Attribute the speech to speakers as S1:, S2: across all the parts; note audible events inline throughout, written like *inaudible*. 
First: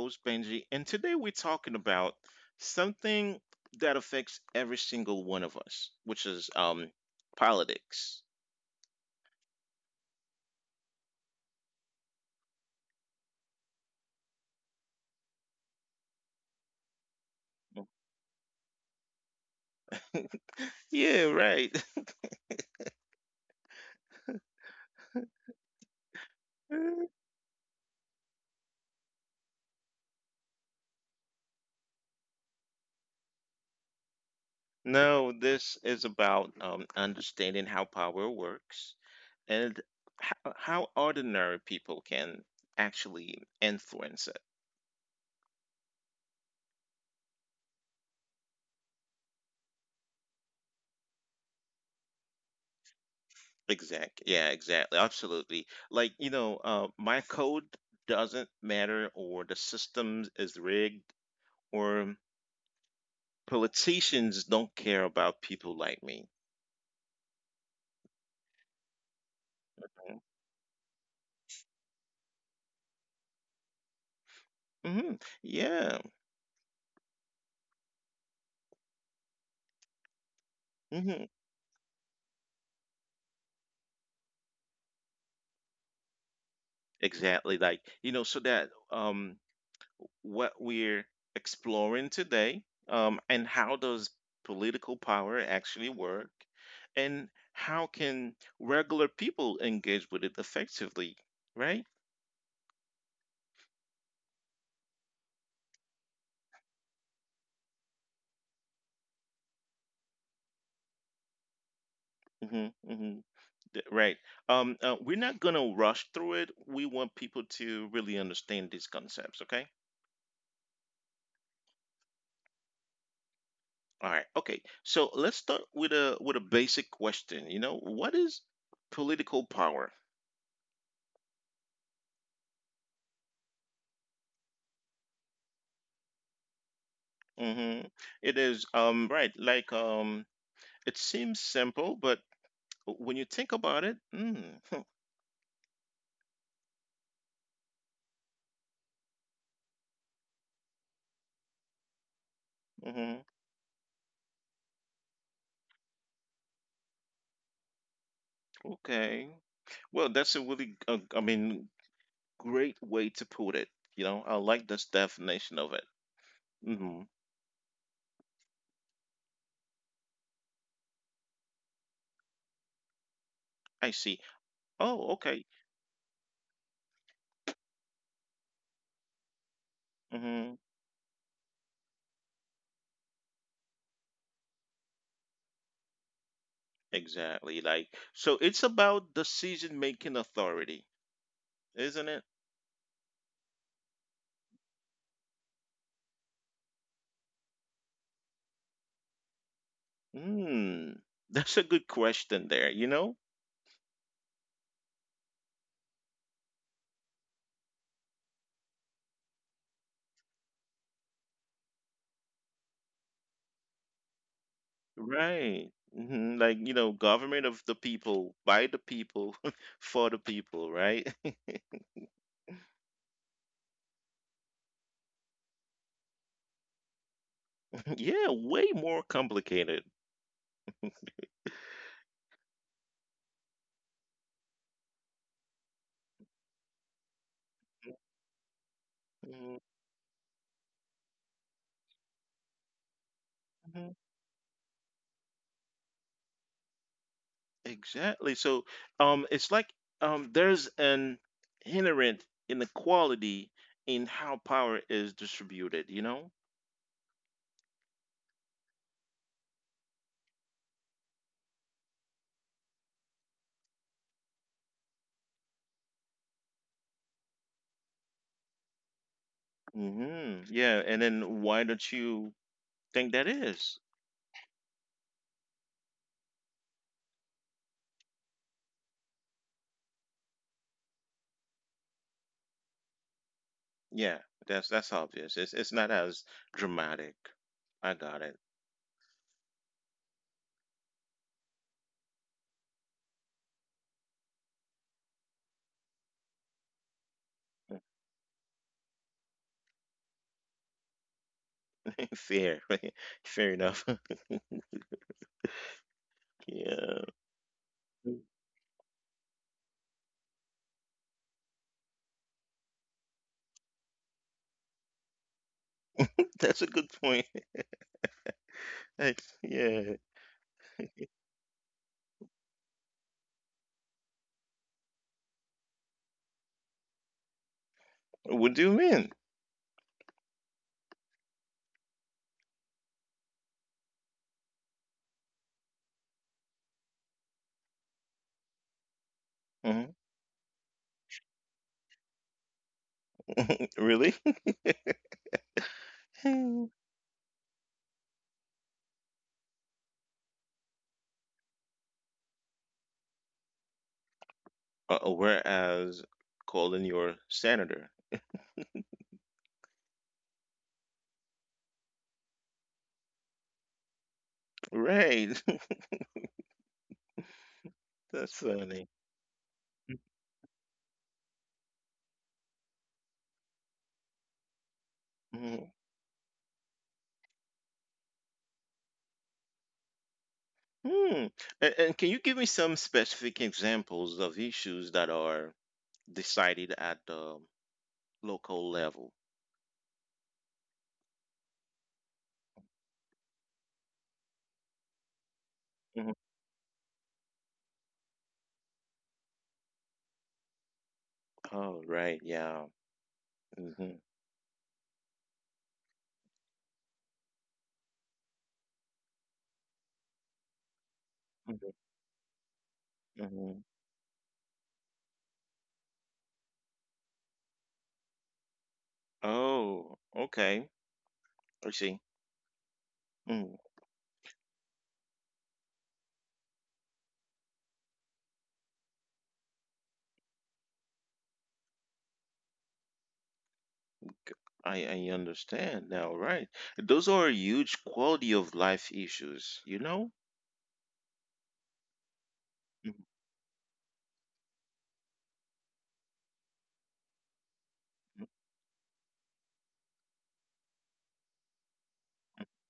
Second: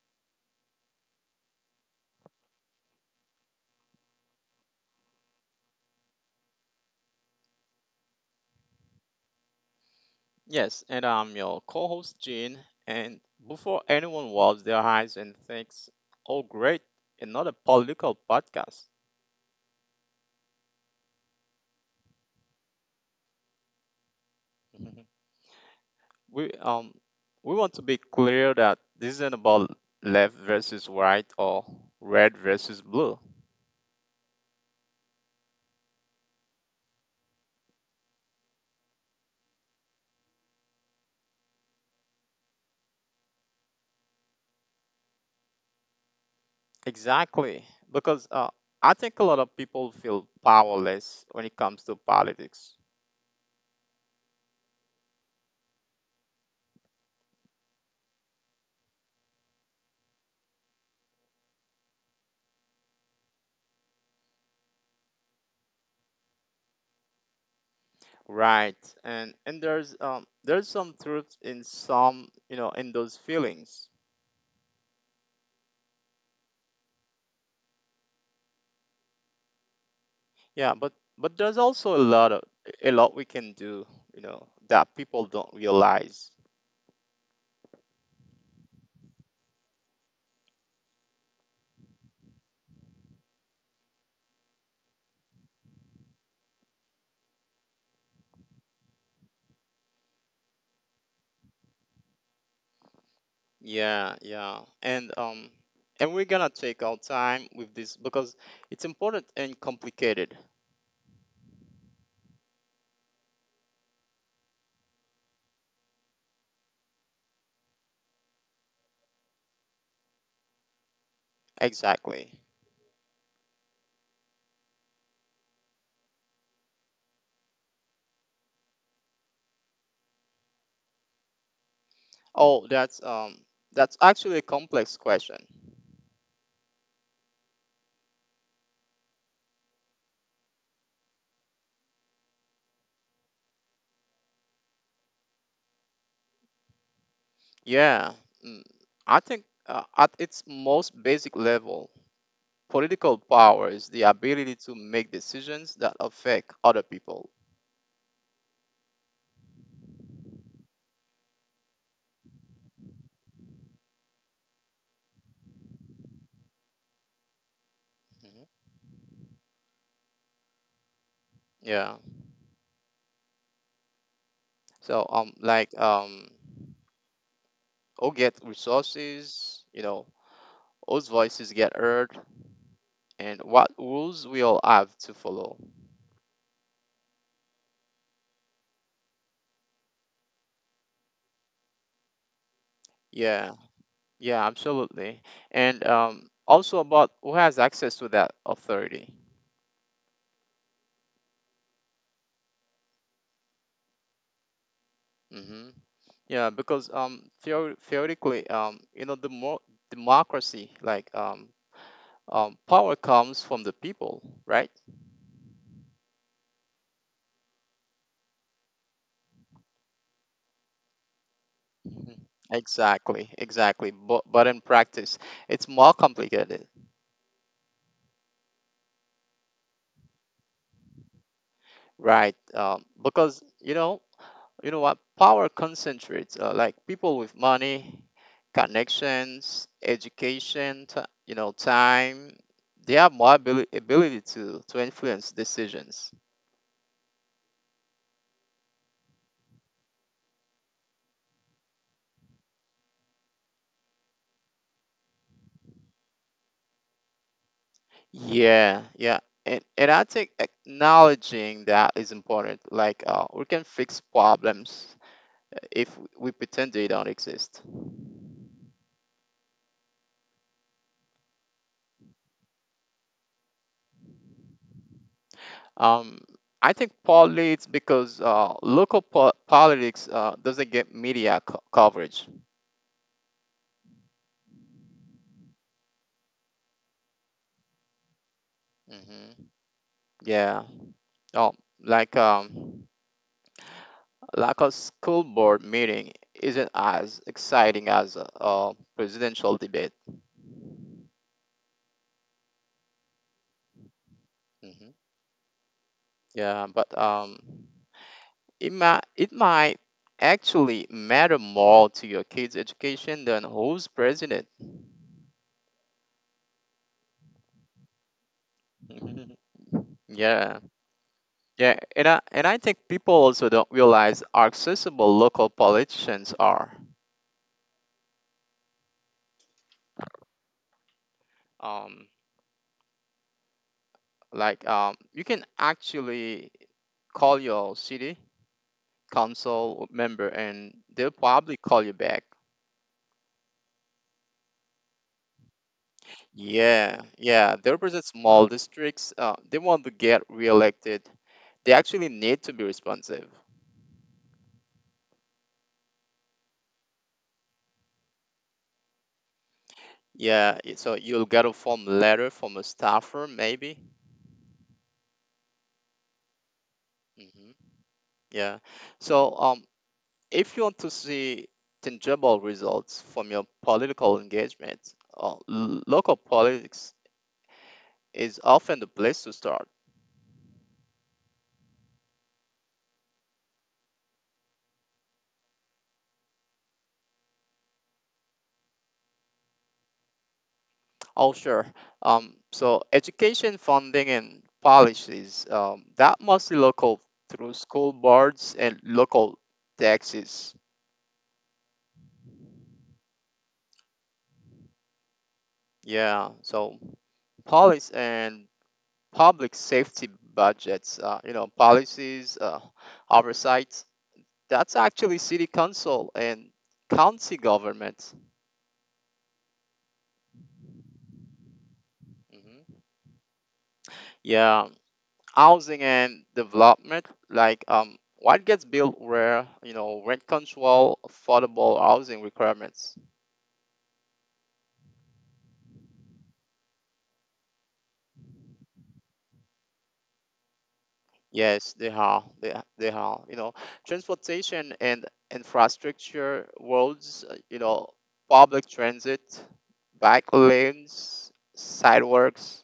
S1: host, Benji, and today we're talking about something that affects every single one of us, which is politics.
S2: Yes, and I'm your co-host Gene. And before anyone rubs their eyes and thinks, "Oh, great, another political podcast,"
S1: Yeah, right.
S2: *laughs* we
S1: *laughs*
S2: we want to be clear that this isn't about left versus right or red versus blue.
S1: No, this is about understanding how power works and how ordinary people can actually influence.
S2: Exactly, because I think a lot of people feel powerless when it comes to politics.
S1: Exactly. Yeah, exactly. Absolutely. Like, my code doesn't matter, or the system is rigged, or politicians don't care about people like me.
S2: Right, and there's some truth in some, in those feelings.
S1: Mm-hmm. Yeah.
S2: Yeah,
S1: Mm-hmm.
S2: but there's also a lot we can do, you know, that people don't realize.
S1: Exactly. Like, so that what we're exploring today, and how does political power actually work, and how can regular people engage with it effectively, right?
S2: Yeah, yeah. And and we're gonna take our time with this because it's important and complicated.
S1: Mm-hmm. Mm-hmm. Right. We're not gonna rush through it. We want people to really understand these concepts. Okay.
S2: Exactly.
S1: All right. Okay. So let's start with a basic question. What is political power?
S2: Oh, that's actually a complex question.
S1: Mm-hmm. It is right. It seems simple, but when you think about it, *laughs*
S2: Yeah. mm, I think at its most basic level,
S1: hmm
S2: political power is the ability to make decisions that affect other people.
S1: okay. Well, that's a really, great way to put it. You know, I like this definition of it. Hmm.
S2: Mhm. Yeah.
S1: I see. Oh,
S2: So
S1: okay.
S2: like who get resources, you know,
S1: Mm-hmm.
S2: whose voices get heard, and what rules we all have to follow.
S1: Exactly. Like so it's about decision making authority, isn't it?
S2: Yeah, yeah, absolutely. And also about who has access to that authority.
S1: Hmm. *laughs* That's a good question there, you know?
S2: Hmm Yeah, because theoretically, you know, the more democracy, power comes from the people, right?
S1: Right. Hmm. Like, you know, government of the people, by the people, *laughs* for the people, right? *laughs*
S2: Mhm. Exactly, exactly. But in practice, it's more complicated,
S1: Yeah, way more complicated.
S2: right? Because you know what power concentrates, like people with money,
S1: Mhm.
S2: connections, education, you know, time. They have more ability to influence decisions.
S1: Exactly. So, it's like there's an inherent inequality in how power is distributed, you know?
S2: Yeah, yeah, and I think acknowledging that is important. We can fix problems if we pretend they don't exist.
S1: Hmm. Yeah, and then why don't you think that is?
S2: um I think politics, because local politics doesn't get media coverage.
S1: Yeah, that's obvious. It's not as dramatic. I got it.
S2: Hmm Yeah. Oh, like um, like a school board meeting isn't as exciting as a presidential debate.
S1: *laughs* Fair, *laughs* fair enough. *laughs*
S2: Hmm
S1: Yeah,
S2: Yeah, but um,
S1: *laughs*
S2: it might it might actually matter more to your kids' education than who's president.
S1: that's a good point. *laughs* Like, yeah,
S2: *laughs* Yeah, yeah, and I think people also don't realize how accessible local politicians are.
S1: what do you mean?
S2: Um, you can actually call your city
S1: Hmm.
S2: council member and they'll probably call you back.
S1: Really? *laughs* Uh,
S2: Yeah, yeah. They represent small districts. They want to get reelected. They actually need to be responsive.
S1: whereas calling your senator,
S2: Yeah, so you'll get a form letter from a staffer, maybe.
S1: right?
S2: Hmm
S1: *laughs* That's
S2: Yeah.
S1: funny.
S2: So if you want to see tangible results from your political engagement,
S1: Mhm.
S2: local politics is often the place to start.
S1: Hmm. And can you give me some specific examples of issues that are decided at the local level.
S2: Oh, sure. So education funding and policies,
S1: Mhm.
S2: that mostly local, through school boards and local taxes.
S1: Oh, right. Yeah. Mm-hmm.
S2: Yeah. So police and public safety budgets, you know,
S1: Mhm.
S2: policies,
S1: Mhm.
S2: oversight, that's actually city council and county government.
S1: Oh, okay. I see.
S2: Hmm
S1: Mm,
S2: Yeah. Housing and development, what gets built where, you know, rent control, affordable housing requirements.
S1: c- I understand now, right? Those are huge quality of life issues, you know?
S2: Yes, they are. They are. They
S1: Mm-hmm.
S2: are. You know, transportation and infrastructure, roads, you know, public transit, bike lanes, sidewalks.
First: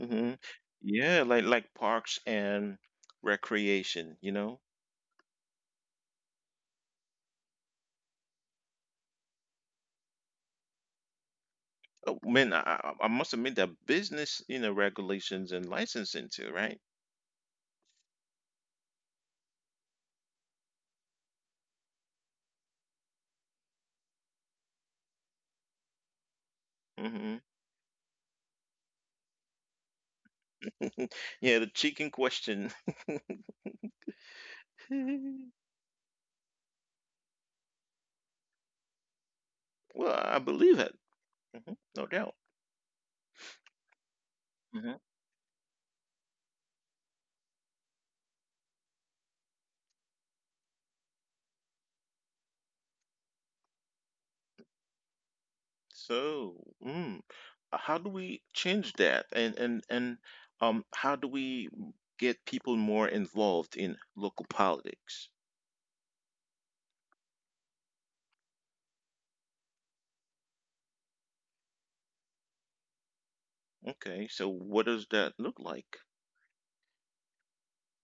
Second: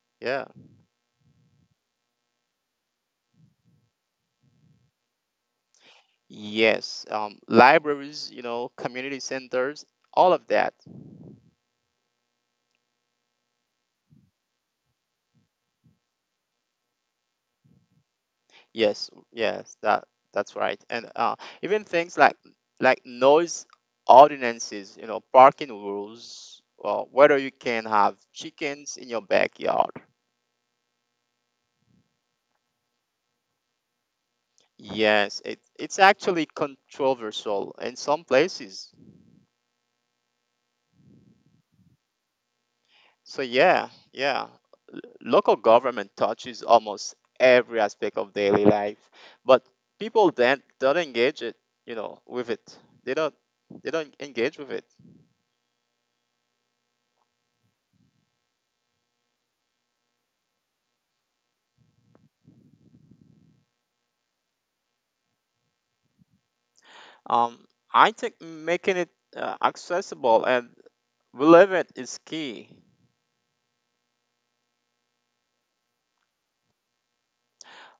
S1: Mm-hmm.
S2: Yeah.
S1: Yeah, like parks and recreation, you know?
S2: Yes. Libraries, you know, community centers, all of that.
S1: Oh, man, I must admit that business, you know, regulations and licensing too, right?
S2: Yes, yes, that that's right. And even things like noise ordinances, you know, parking rules, or
S1: Hmm.
S2: whether you can have chickens in your backyard.
S1: Yeah, the chicken question.
S2: Yes,
S1: *laughs*
S2: it it's actually controversial in some places.
S1: Well, I believe it. Hmm. No doubt.
S2: So yeah, yeah,
S1: Hmm.
S2: local government touches almost every aspect of daily life, but people then don't engage it, you know, with it. They don't they don't engage with it.
S1: So, mm, how do we change that? And how do we get people more involved in local politics?
S2: Um, I think making it accessible and relevant is key.
S1: Okay, so what does that look like?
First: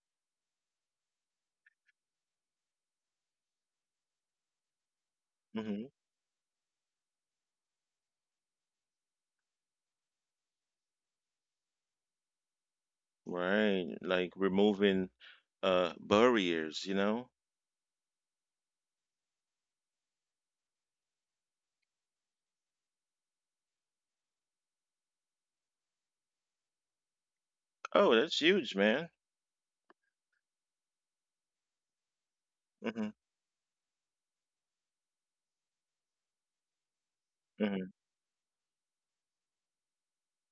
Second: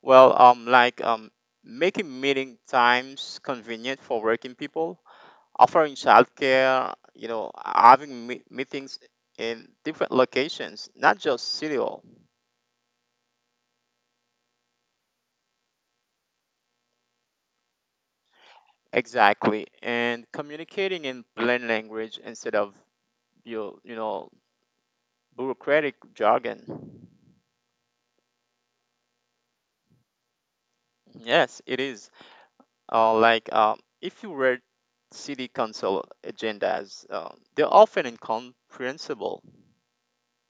S2: Well, making meeting times convenient for working people, offering
S1: Hmm.
S2: childcare, you know, having meetings in different locations, not just city hall.
S1: Right, like removing barriers, you know?
S2: Exactly, and communicating in plain language instead of you know, bureaucratic jargon.
S1: Oh, that's huge, man.
S2: Yes, it is.
S1: Hmm.
S2: If you read city council agendas, they're
S1: Hmm.
S2: often incomprehensible.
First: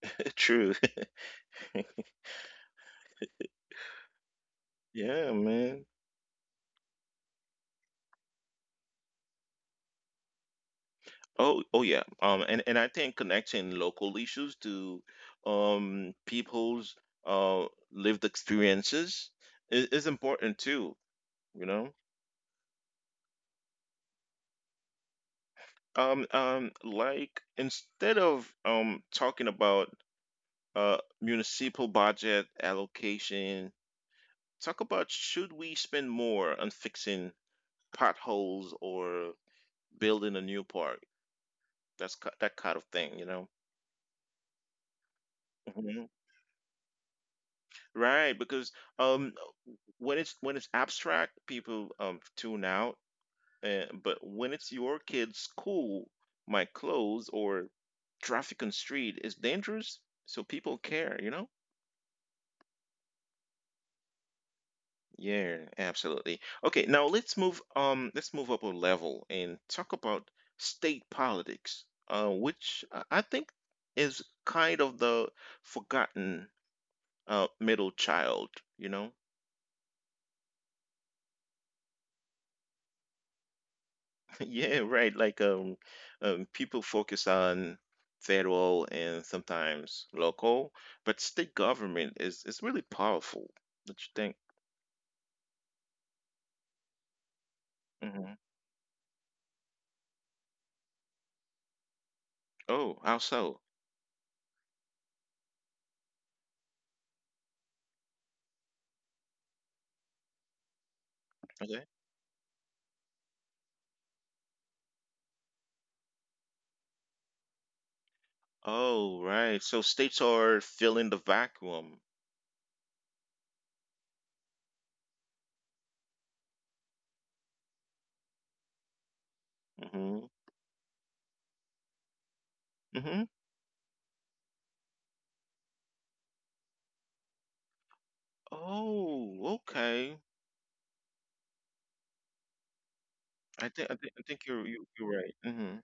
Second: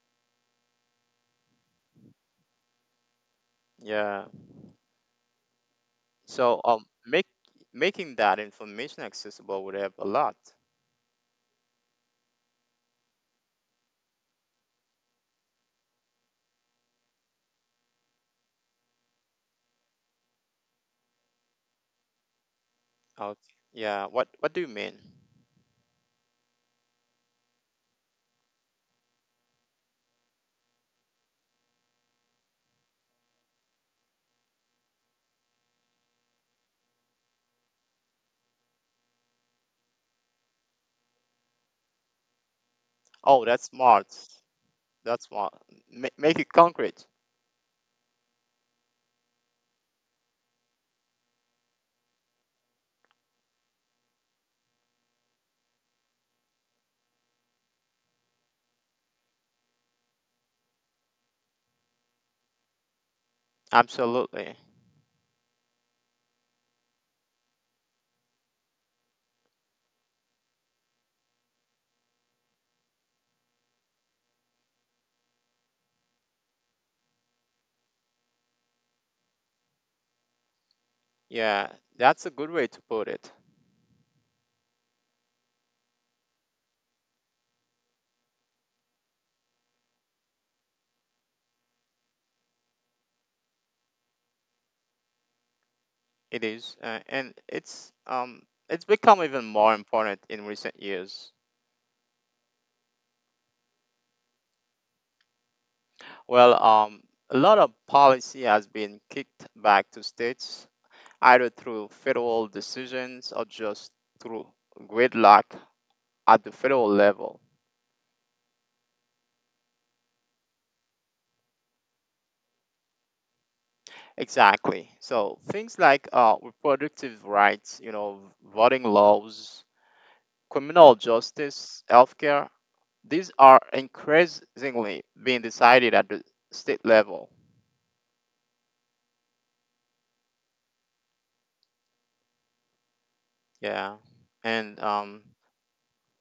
S1: *laughs* True. *laughs*
S2: Yeah.
S1: Yeah, man.
S2: So make making that information accessible would help a lot.
S1: Oh, oh yeah. And I think connecting local issues to people's uh lived experiences is important too, you know.
S2: Okay. Yeah. What do you mean?
S1: Like instead of talking about municipal budget allocation, talk about should we spend more on fixing potholes or building a new park? That kind of thing, you
S2: Oh,
S1: know.
S2: that's smart. That's smart.
S1: Mm-hmm.
S2: Make it concrete.
S1: Right, because um, when it's abstract, people tune out. But when it's your kid's school, my clothes or traffic on street is dangerous, so people care, you know?
S2: Absolutely.
S1: Yeah, absolutely. Okay, now let's move up a level and talk about state politics, which I think is kind of the forgotten middle child, you know?
S2: Yeah. That's a good way to put it.
S1: Yeah, right. People focus on federal and sometimes local, but state government is really powerful. Don't you think?
S2: It is, and
S1: Hmm.
S2: it's become even more important in recent years.
S1: Oh, how so?
S2: Well, a lot of policy has been kicked back to states, either through
S1: Okay.
S2: federal decisions or just through gridlock at the federal level.
S1: Oh, right. So states are filling the vacuum.
S2: Exactly. So things like reproductive rights, you know, voting laws,
S1: Mm-hmm.
S2: criminal justice, healthcare, these
S1: Mm-hmm.
S2: are increasingly being decided at the state level.
S1: Oh, okay.
S2: Yeah.
S1: I think I think I
S2: And
S1: think you're you're right. Mm-hmm.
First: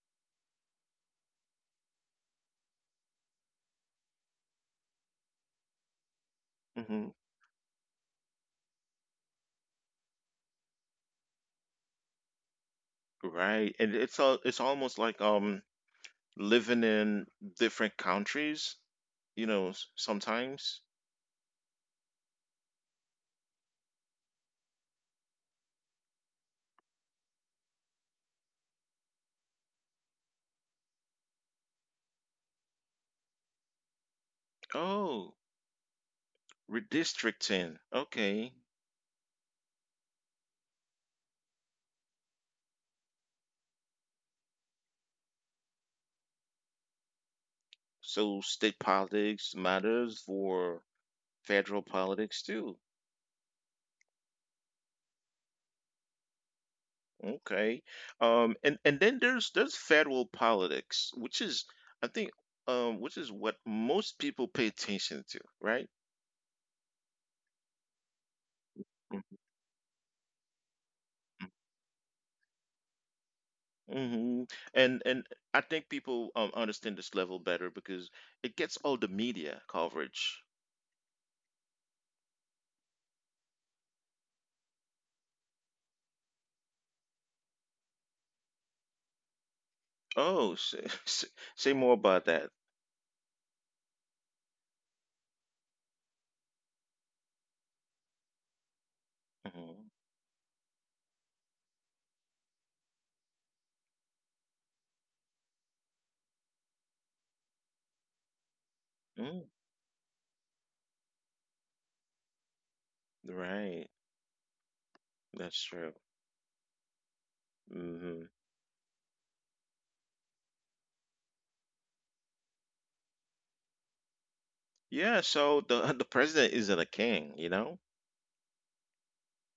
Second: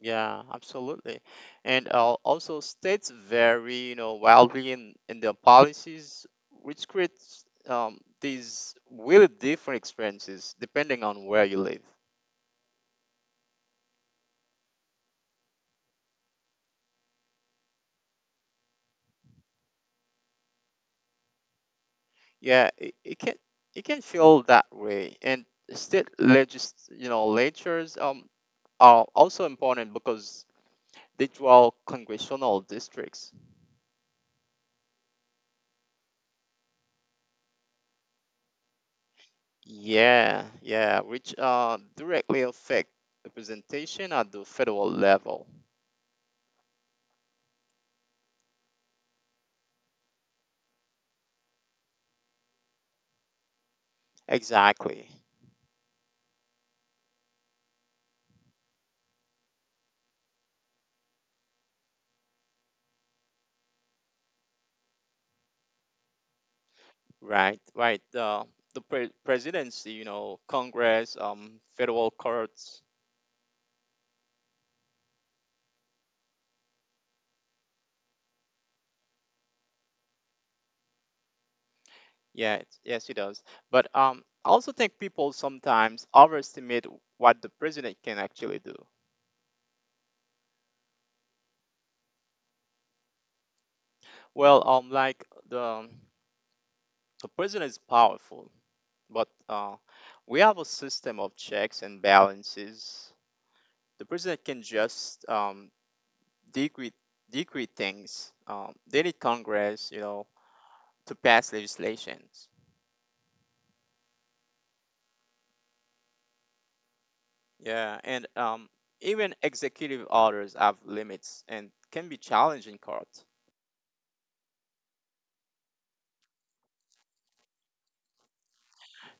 S2: Yeah, absolutely. And also states vary, you know, wildly in their policies, which
S1: Mm-hmm.
S2: creates these really different experiences depending on where you live.
S1: Right. And it's almost like living in different countries, you know, sometimes.
S2: Yeah, it, it can feel that way. And state legis you know, lectures are also important because they draw congressional districts.
S1: Oh, redistricting. Okay.
S2: Yeah, yeah, which directly affect representation at the federal level.
S1: So state politics matters for federal politics too.
S2: Exactly.
S1: Okay. And then there's federal politics, which is I think which is what most people pay attention to, right?
S2: Right, right. The presidency, you know, Congress, federal courts.
S1: Mm-hmm. And I think people understand this level better because it gets all the media coverage.
S2: Yeah, yes, he does. But I also think people sometimes overestimate what the president can actually do.
S1: Oh, say, *laughs* say more about that.
S2: Well, like the president is powerful, but
S1: Hmm.
S2: we have a system of checks and balances. The president can just decree decree things.
S1: Mm,
S2: They need Congress, you know, to pass legislations.
S1: right. That's true. Hmm.
S2: Yeah, and even executive orders have limits and can be challenged in court.
S1: Yeah, so the *laughs* the president isn't a king, you know?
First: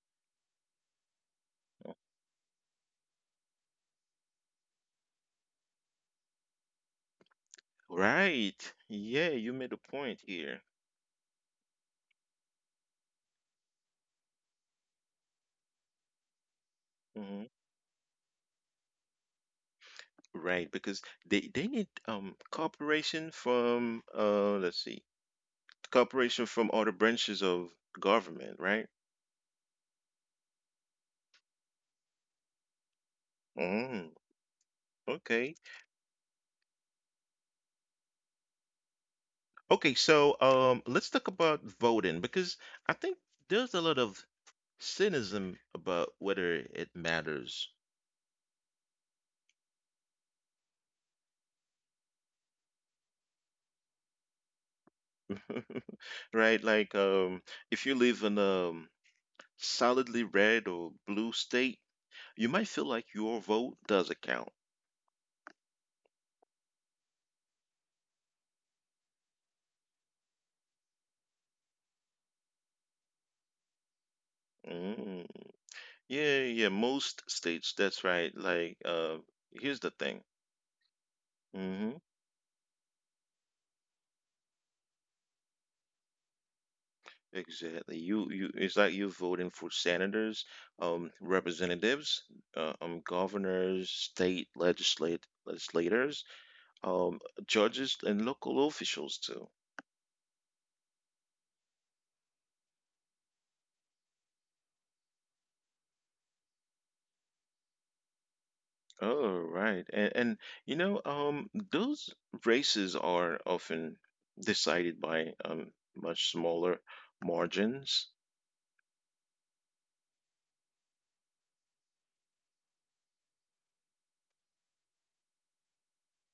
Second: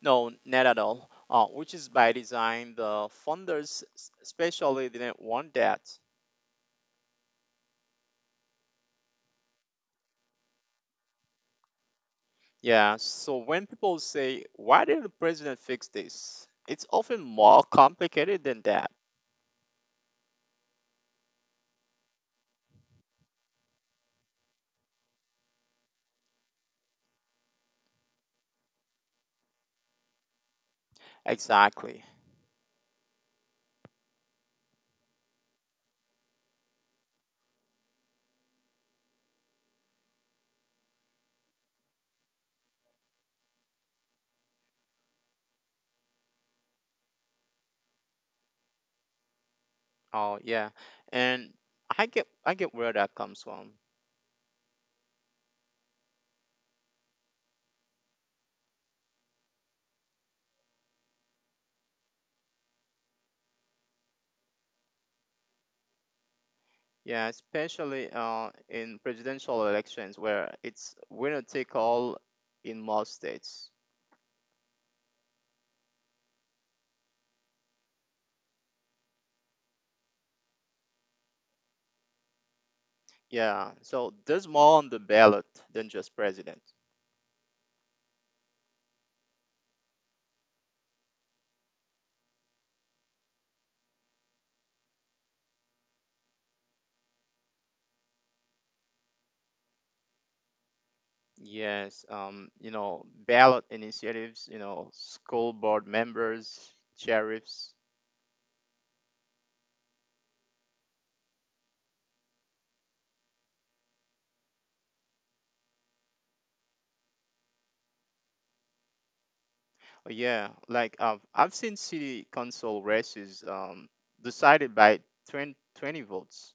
S2: No, not at all. Which is by design. The funders especially didn't want that.
S1: Right. Yeah, you made a point here.
S2: Yeah, so when people say, "Why did the president fix this?" it's often
S1: Hmm.
S2: more complicated than that.
S1: Right, because they need cooperation from cooperation from other branches of government, right?
S2: Exactly.
S1: Mm, okay. Okay, so let's talk about voting because I think there's a lot of cynicism about whether it matters.
S2: Oh yeah, and I get where that comes from.
S1: *laughs* Right? Like if you live in a solidly red or blue state, you might feel like your vote doesn't count.
S2: Yeah, especially in presidential elections where it's winner take all in most states.
S1: Mm. Yeah, yeah, most states. That's right. Like, here's the thing. Hmm.
S2: Yeah, so there's more on the ballot than just president.
S1: Exactly. You, you. It's like you're voting for senators, representatives, governors, state legislate legislators, um, judges, and local officials too.
S2: Yes, you know, ballot initiatives, you know, school board members, sheriffs.
S1: Oh, right. And, you know, those races are often decided by much smaller margins.
S2: Yeah, like I've seen city council races decided by 20 20 votes.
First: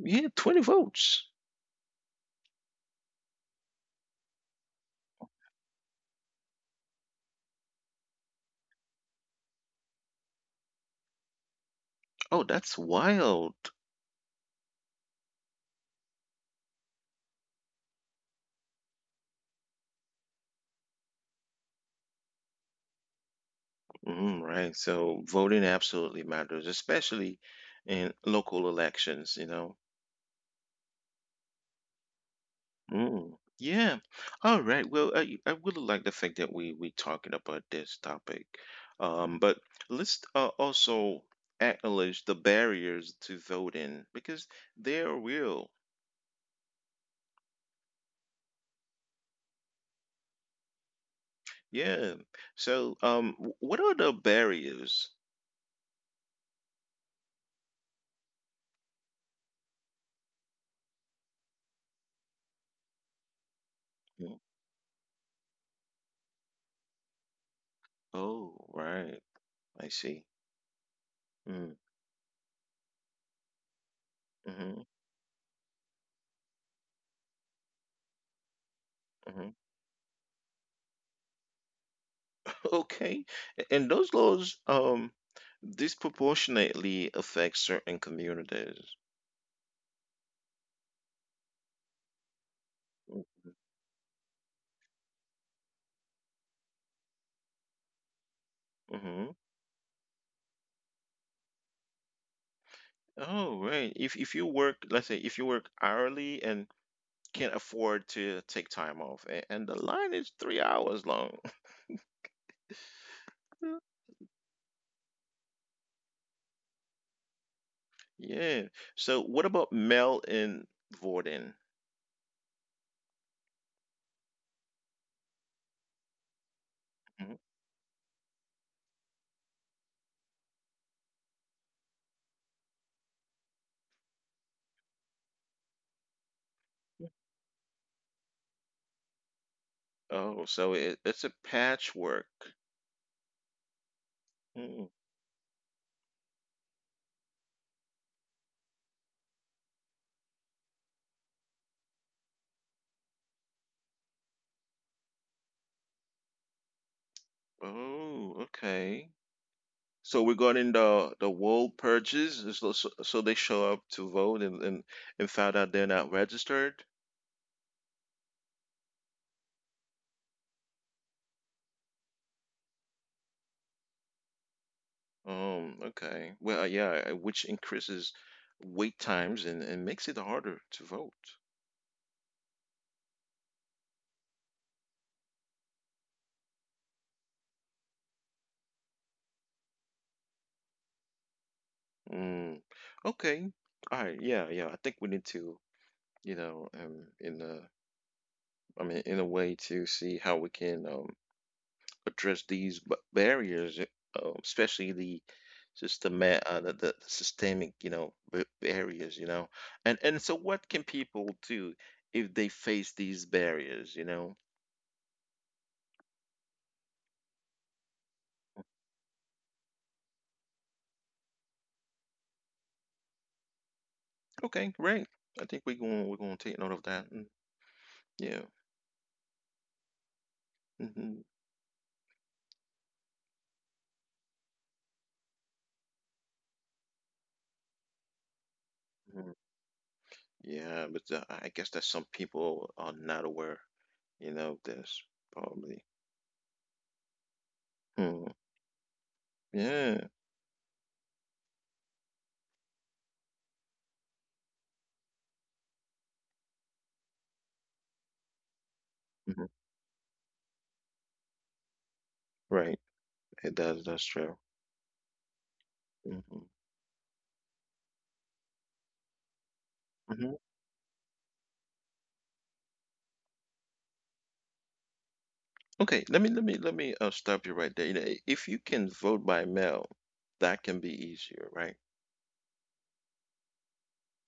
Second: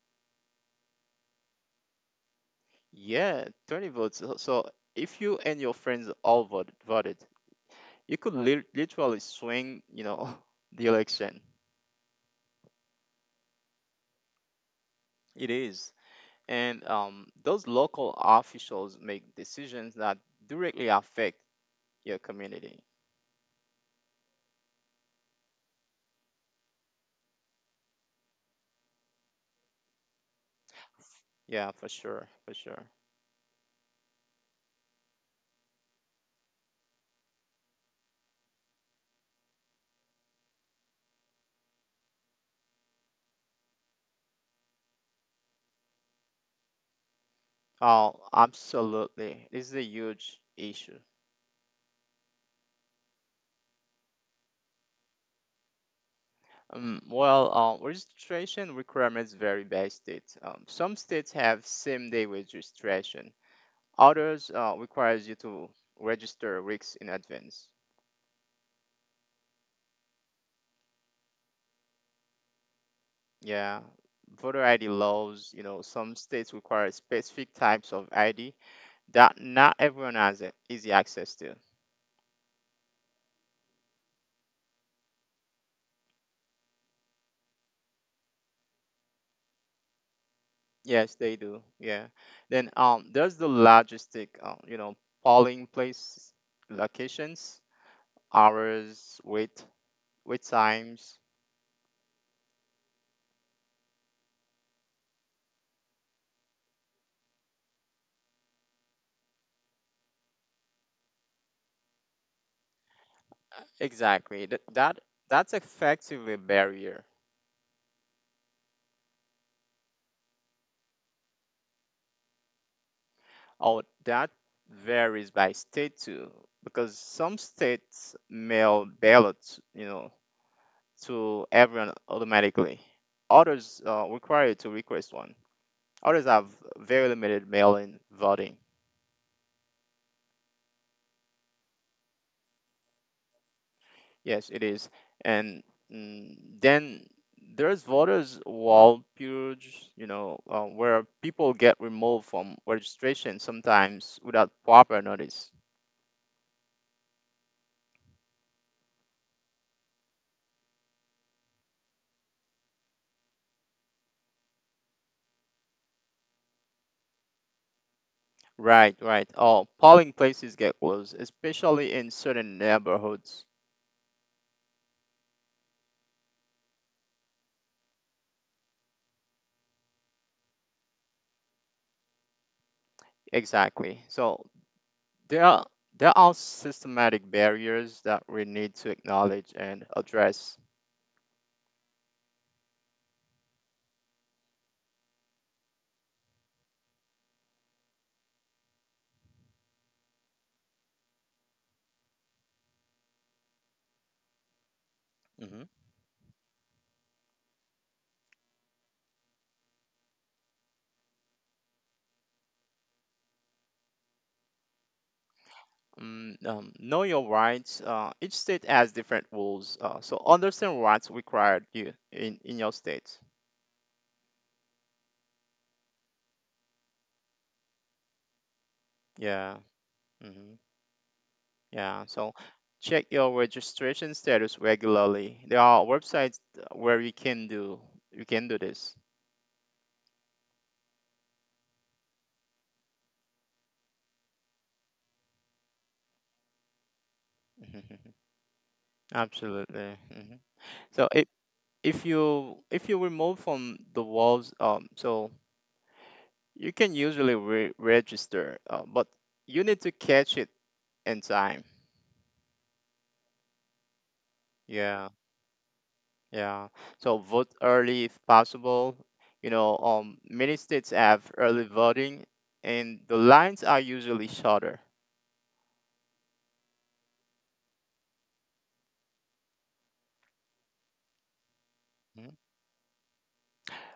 S1: Yeah, 20 votes.
S2: Yeah, 20 votes. So so if you and your friends all voted, you could literally swing, you know, *laughs* the election.
S1: Oh, that's wild.
S2: It is. And those local officials make decisions that directly affect your community.
S1: Mm, right. So voting absolutely matters, especially in local elections, you know.
S2: Yeah, for sure, for sure.
S1: Mm, yeah. All right. Well, I really like the fact that we talking about this topic. But let's also acknowledge the barriers to voting because they are real.
S2: Oh, absolutely. This is a huge issue.
S1: Yeah. So, what are the barriers?
S2: Well, registration requirements vary by state. Some states have same-day registration.
S1: Mm,
S2: Others requires you to register weeks in advance.
S1: oh, right. I see. Mm,
S2: Yeah, voter
S1: hmm
S2: ID laws, you know, some states require specific types of ID that
S1: hmm
S2: not everyone has easy access to.
S1: okay. And those laws disproportionately affect certain communities.
S2: Yes, they do. Yeah.
S1: Mm-hmm.
S2: Then there's the logistic, you know, polling place locations,
S1: Mm-hmm.
S2: hours, wait times.
S1: Oh, right. If you work, let's say if you work hourly and can't afford to take time off, and the line is 3 hours long. *laughs*
S2: Exactly. That's effectively a barrier.
S1: Yeah. So what about Mel in Vorden?
S2: Oh, that varies by state too, because
S1: Mhm.
S2: some states mail ballots, you know, to everyone automatically. Others require you to request one. Others have very limited mail-in voting.
S1: Oh, so it, it's a patchwork.
S2: Yes,
S1: Mm.
S2: it is. And mm, then there's voters wall purge, you know, where people get removed from registration sometimes without proper notice.
S1: Oh, okay. So regarding the wall purges, so they show up to vote, and found out they're not registered.
S2: Right, right. Oh, polling places get closed, especially in certain neighborhoods.
S1: Okay. Well, yeah, which increases wait times and makes it harder to vote.
S2: Exactly. So There are there are systematic barriers that we need to acknowledge and address.
S1: Mm, okay. All right. Yeah, yeah. I think we need to, you know, I mean, in a way to see how we can address these barriers, especially the
S2: Hmm
S1: systematic, the systemic, you know, barriers, you know. And so, what can people do if they face these barriers, you know?
S2: Mm, know your rights. Each state has different rules, so understand what's required you in your state.
S1: Okay, great. I think we're going We're going to take note of that. Mm, yeah.
S2: Yeah. hmm
S1: Hmm.
S2: Yeah, so check your registration status regularly. There are websites where you can do this.
S1: Hmm. Yeah, but I guess that some people are not aware, you know, of this probably. Hmm.
S2: *laughs*
S1: Yeah.
S2: Absolutely. Hmm So if you remove from the walls, so you can usually register, but
S1: Hmm.
S2: you need to catch it in time.
S1: Right. It does. That's true.
S2: Yeah,
S1: Hmm.
S2: yeah. So vote early if possible. You know,
S1: Hmm.
S2: many states have early voting, and the lines are usually shorter.
S1: Okay. Let me stop you right there. You know, if you can vote by mail, that can be easier, right?
S2: Mhm.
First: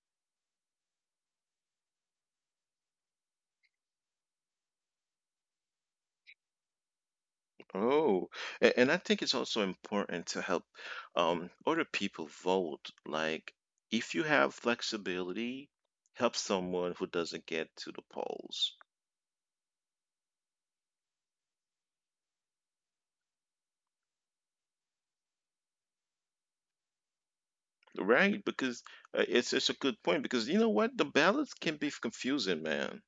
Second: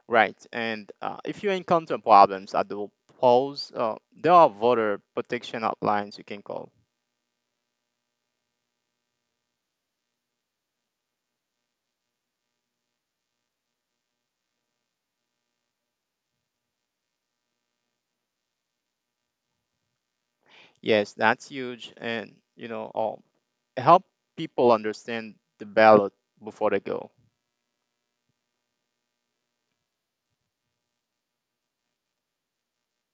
S2: Right, and if you encounter problems at the polls, there are voter protection hotlines you can call.
S1: Oh, and I think it's also important to help other people vote. Like, if you have flexibility, help someone who doesn't get to the polls,
S2: Yes, that's huge, and you know, help people understand the ballot before they go.
S1: right? Because it's a good point. Because you know what, the ballots can be confusing, man.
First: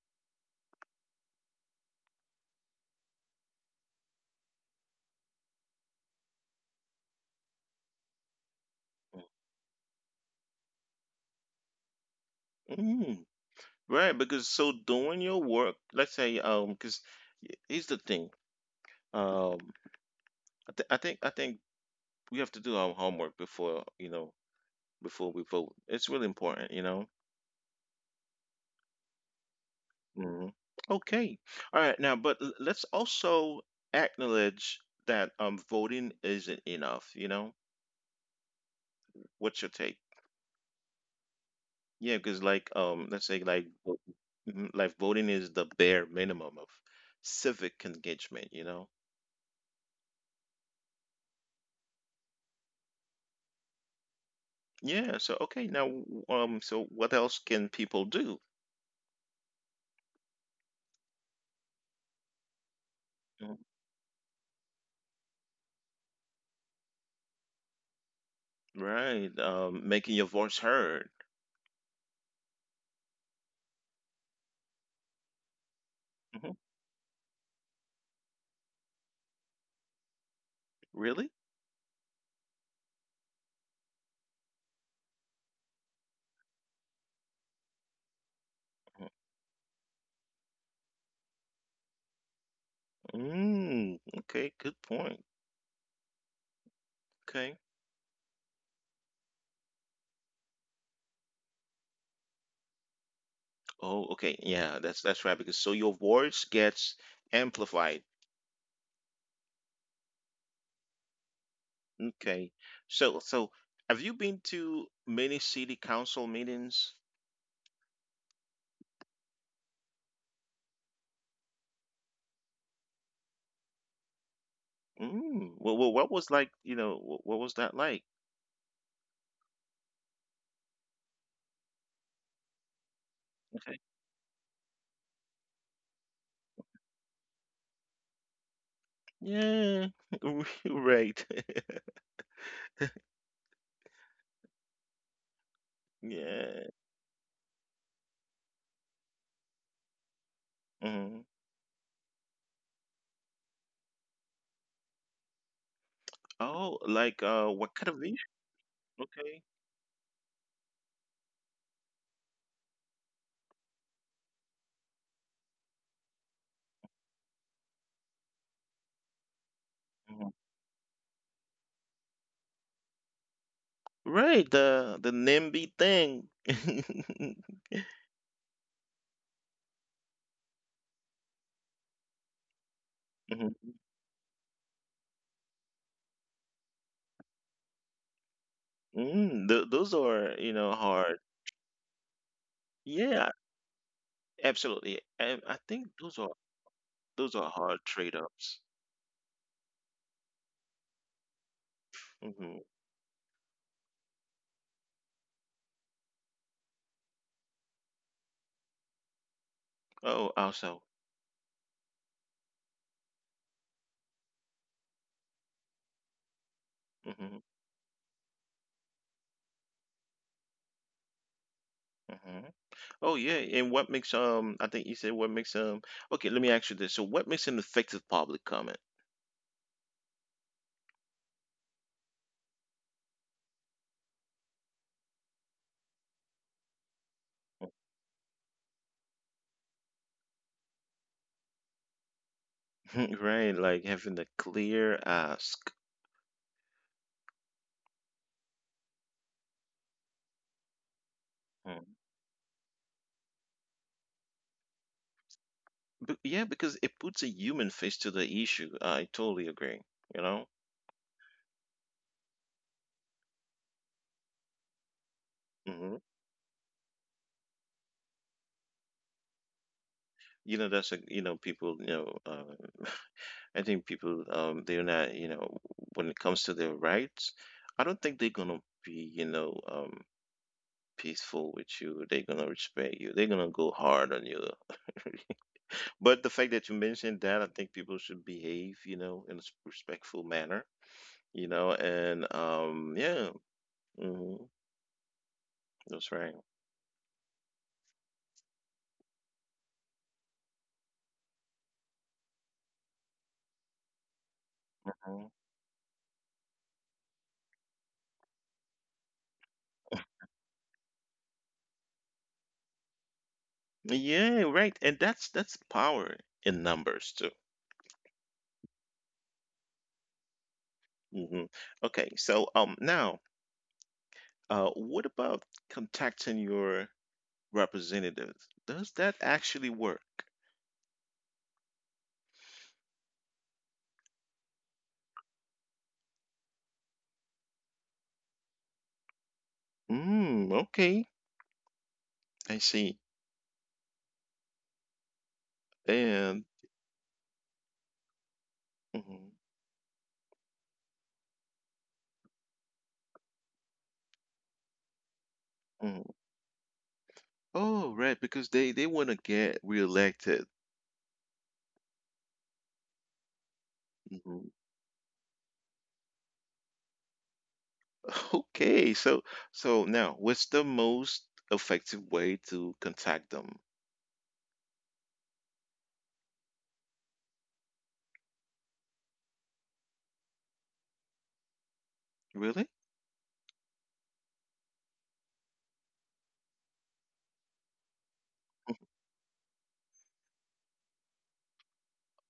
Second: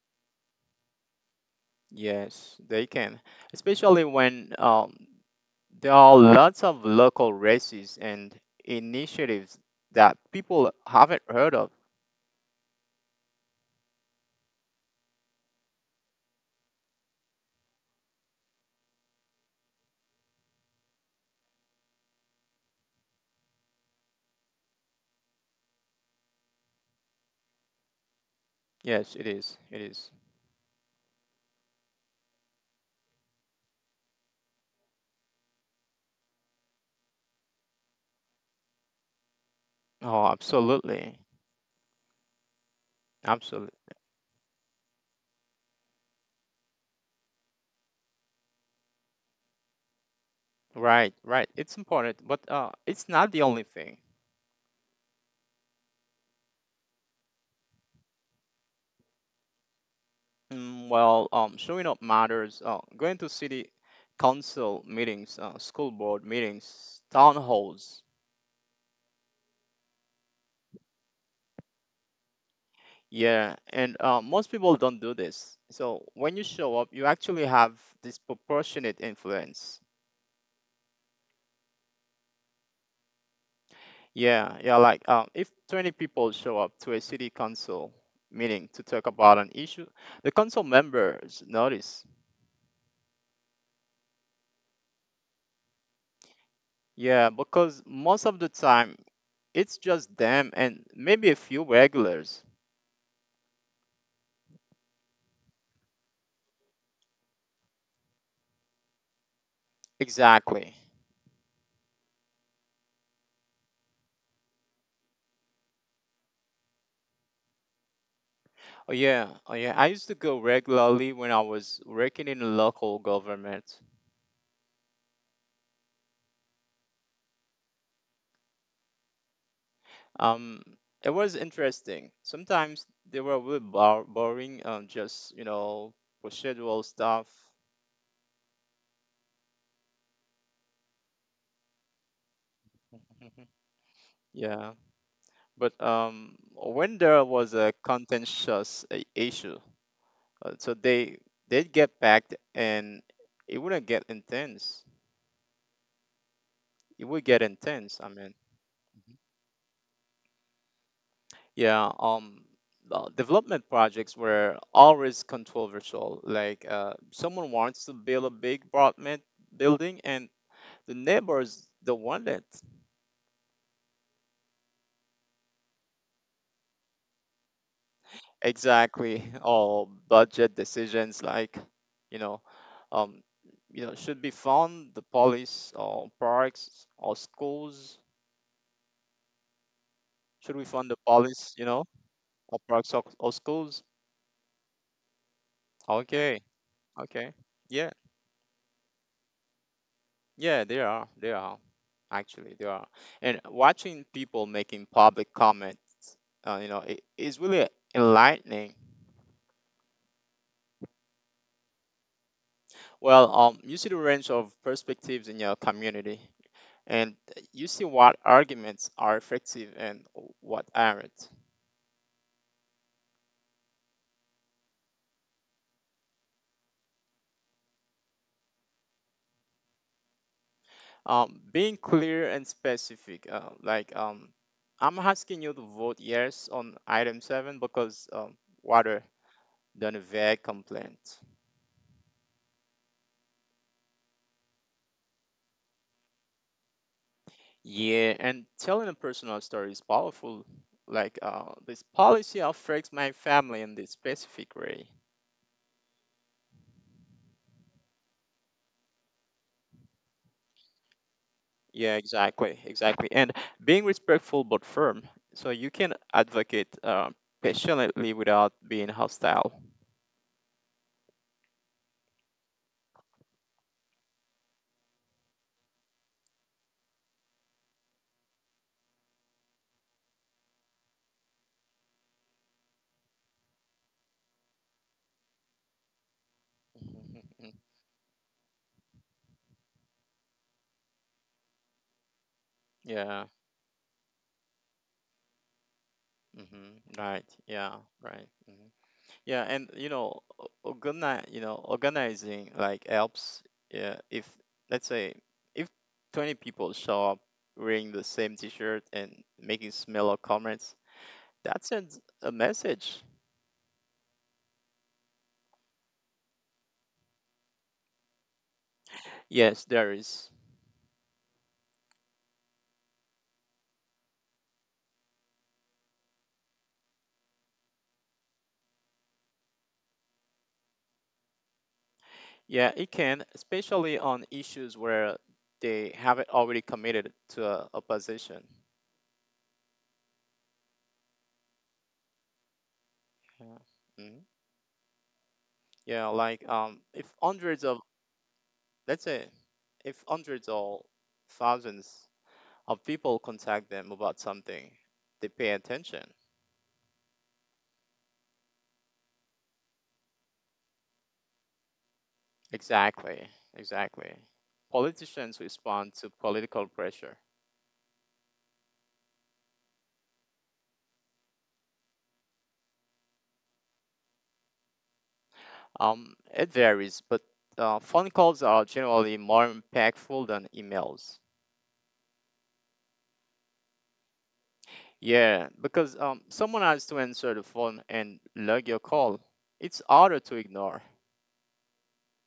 S2: Yes, they can, especially when there are lots of local races and initiatives that people haven't heard of.
S1: Mm, right, because so doing your work, let's say, because here's the thing, um, I think we have to do our homework before before we vote. It's really important, you know.
S2: Yes, it is. It is.
S1: Mhm. Okay. All right. Now, but let's also acknowledge that voting isn't enough, you know? What's your take?
S2: Oh, absolutely.
S1: Yeah, because like let's say like
S2: Absolutely.
S1: vo- mhm, like voting is the bare minimum of civic engagement, you know?
S2: Right, right. It's important, but it's not the only thing.
S1: Yeah, so okay, now so what else can people do?
S2: Mm, well, showing up matters. Going to
S1: Mhm.
S2: city council meetings, school board meetings, town halls.
S1: Right. Making your voice heard.
S2: Yeah, and most people don't do this. So when
S1: Hmm.
S2: you show up, you actually have disproportionate influence.
S1: Really?
S2: Yeah, yeah, like if 20 people show up to a city council meeting to
S1: Mm-hmm.
S2: talk about an issue, the council members notice.
S1: Mm, okay, good point.
S2: Yeah,
S1: Okay.
S2: because most of the time it's just them and maybe a few regulars.
S1: Oh, okay. Yeah, that's right. Because so your voice gets amplified.
S2: Exactly.
S1: Okay. So have you been to many city council meetings?
S2: Oh, yeah, oh, yeah. I used to go regularly when I was working in local government.
S1: Mm. Well, what was like, you know, what was that like?
S2: Um, it was interesting. Sometimes
S1: Okay.
S2: they were a little boring, just you know, procedural stuff.
S1: Yeah. *laughs* Right. *laughs*
S2: *laughs* Yeah, but
S1: Yeah.
S2: when there was a contentious issue,
S1: Hmm.
S2: so they'd get packed and it wouldn't get intense.
S1: Oh, like
S2: It would
S1: what
S2: get
S1: kind of issue?
S2: intense. I mean,
S1: Okay.
S2: yeah. Development projects were always controversial. Like, someone wants to build a big apartment building,
S1: Mhm.
S2: and the neighbors don't want it.
S1: Right, the NIMBY thing. *laughs* Mhm.
S2: Exactly. All budget decisions, like, you know um should we fund the police or parks or schools?
S1: Mm, th those are, you
S2: Should
S1: know,
S2: we fund the
S1: hard.
S2: police, or parks, or,
S1: Yeah,
S2: or schools?
S1: absolutely. And I think
S2: Okay.
S1: those
S2: Okay.
S1: are hard
S2: Yeah.
S1: trade-offs.
S2: Yeah, they are.
S1: Hmm.
S2: Actually, they are. And watching people making public comments, it is really enlightening.
S1: Oh, also.
S2: You see the range of perspectives in your community and
S1: Hmm.
S2: you see what arguments are effective and what aren't.
S1: Hmm. Oh, yeah. And what makes um? I think you said what makes. Okay, let me ask you this. So, what makes an effective public comment?
S2: Being clear and specific, I'm asking you to vote yes on item 7 because, water done a vague complaint.
S1: *laughs* Right, like having a clear ask.
S2: Yeah, and telling a personal story is powerful. Like,
S1: Mm.
S2: this policy affects my family in this specific way.
S1: But yeah, because it puts a human face to the issue. I totally agree. You know.
S2: Yeah, exactly. And being respectful but firm, so you can
S1: Hmm.
S2: advocate passionately without being hostile.
S1: You know that's a you know people you know I think people, they're not, you know, when it comes to their rights, I don't think they're gonna be, you know, peaceful with you. They're gonna respect you. They're gonna go hard on you. But the fact that you
S2: *laughs*
S1: mentioned
S2: Mhm,
S1: that, I
S2: mhm.
S1: think people should behave, you know, in a respectful manner, you know, and yeah,
S2: Yeah.
S1: hmm that's right.
S2: hmm Right. Yeah. Right. hmm Yeah. And you know, organize. You know, organizing, like, helps. Yeah. If, let's say,
S1: Mhm.
S2: if 20 people show up wearing the same T-shirt and making similar comments, that sends a message.
S1: Yeah, right. And that's power in numbers too.
S2: Yes, there is.
S1: Hmm. Okay, so now, what about contacting your representatives. Does that actually work?
S2: Yeah, it can, especially on issues where they haven't already committed to a position.
S1: Mm, okay, I see.
S2: Yeah. Mhm. Yeah,
S1: And
S2: like, if hundreds of, let's
S1: Mhm,
S2: say, if hundreds or thousands of people contact them about something, they pay
S1: mhm.
S2: attention.
S1: Oh, right, because they want to get reelected.
S2: Exactly, exactly.
S1: Mhm.
S2: Politicians respond to political pressure.
S1: *laughs* Okay, so now what's the most effective way to contact them?
S2: It varies, but phone calls are generally more impactful than emails.
S1: Really?
S2: Yeah, because, someone has to answer the phone and log your call. It's harder to ignore.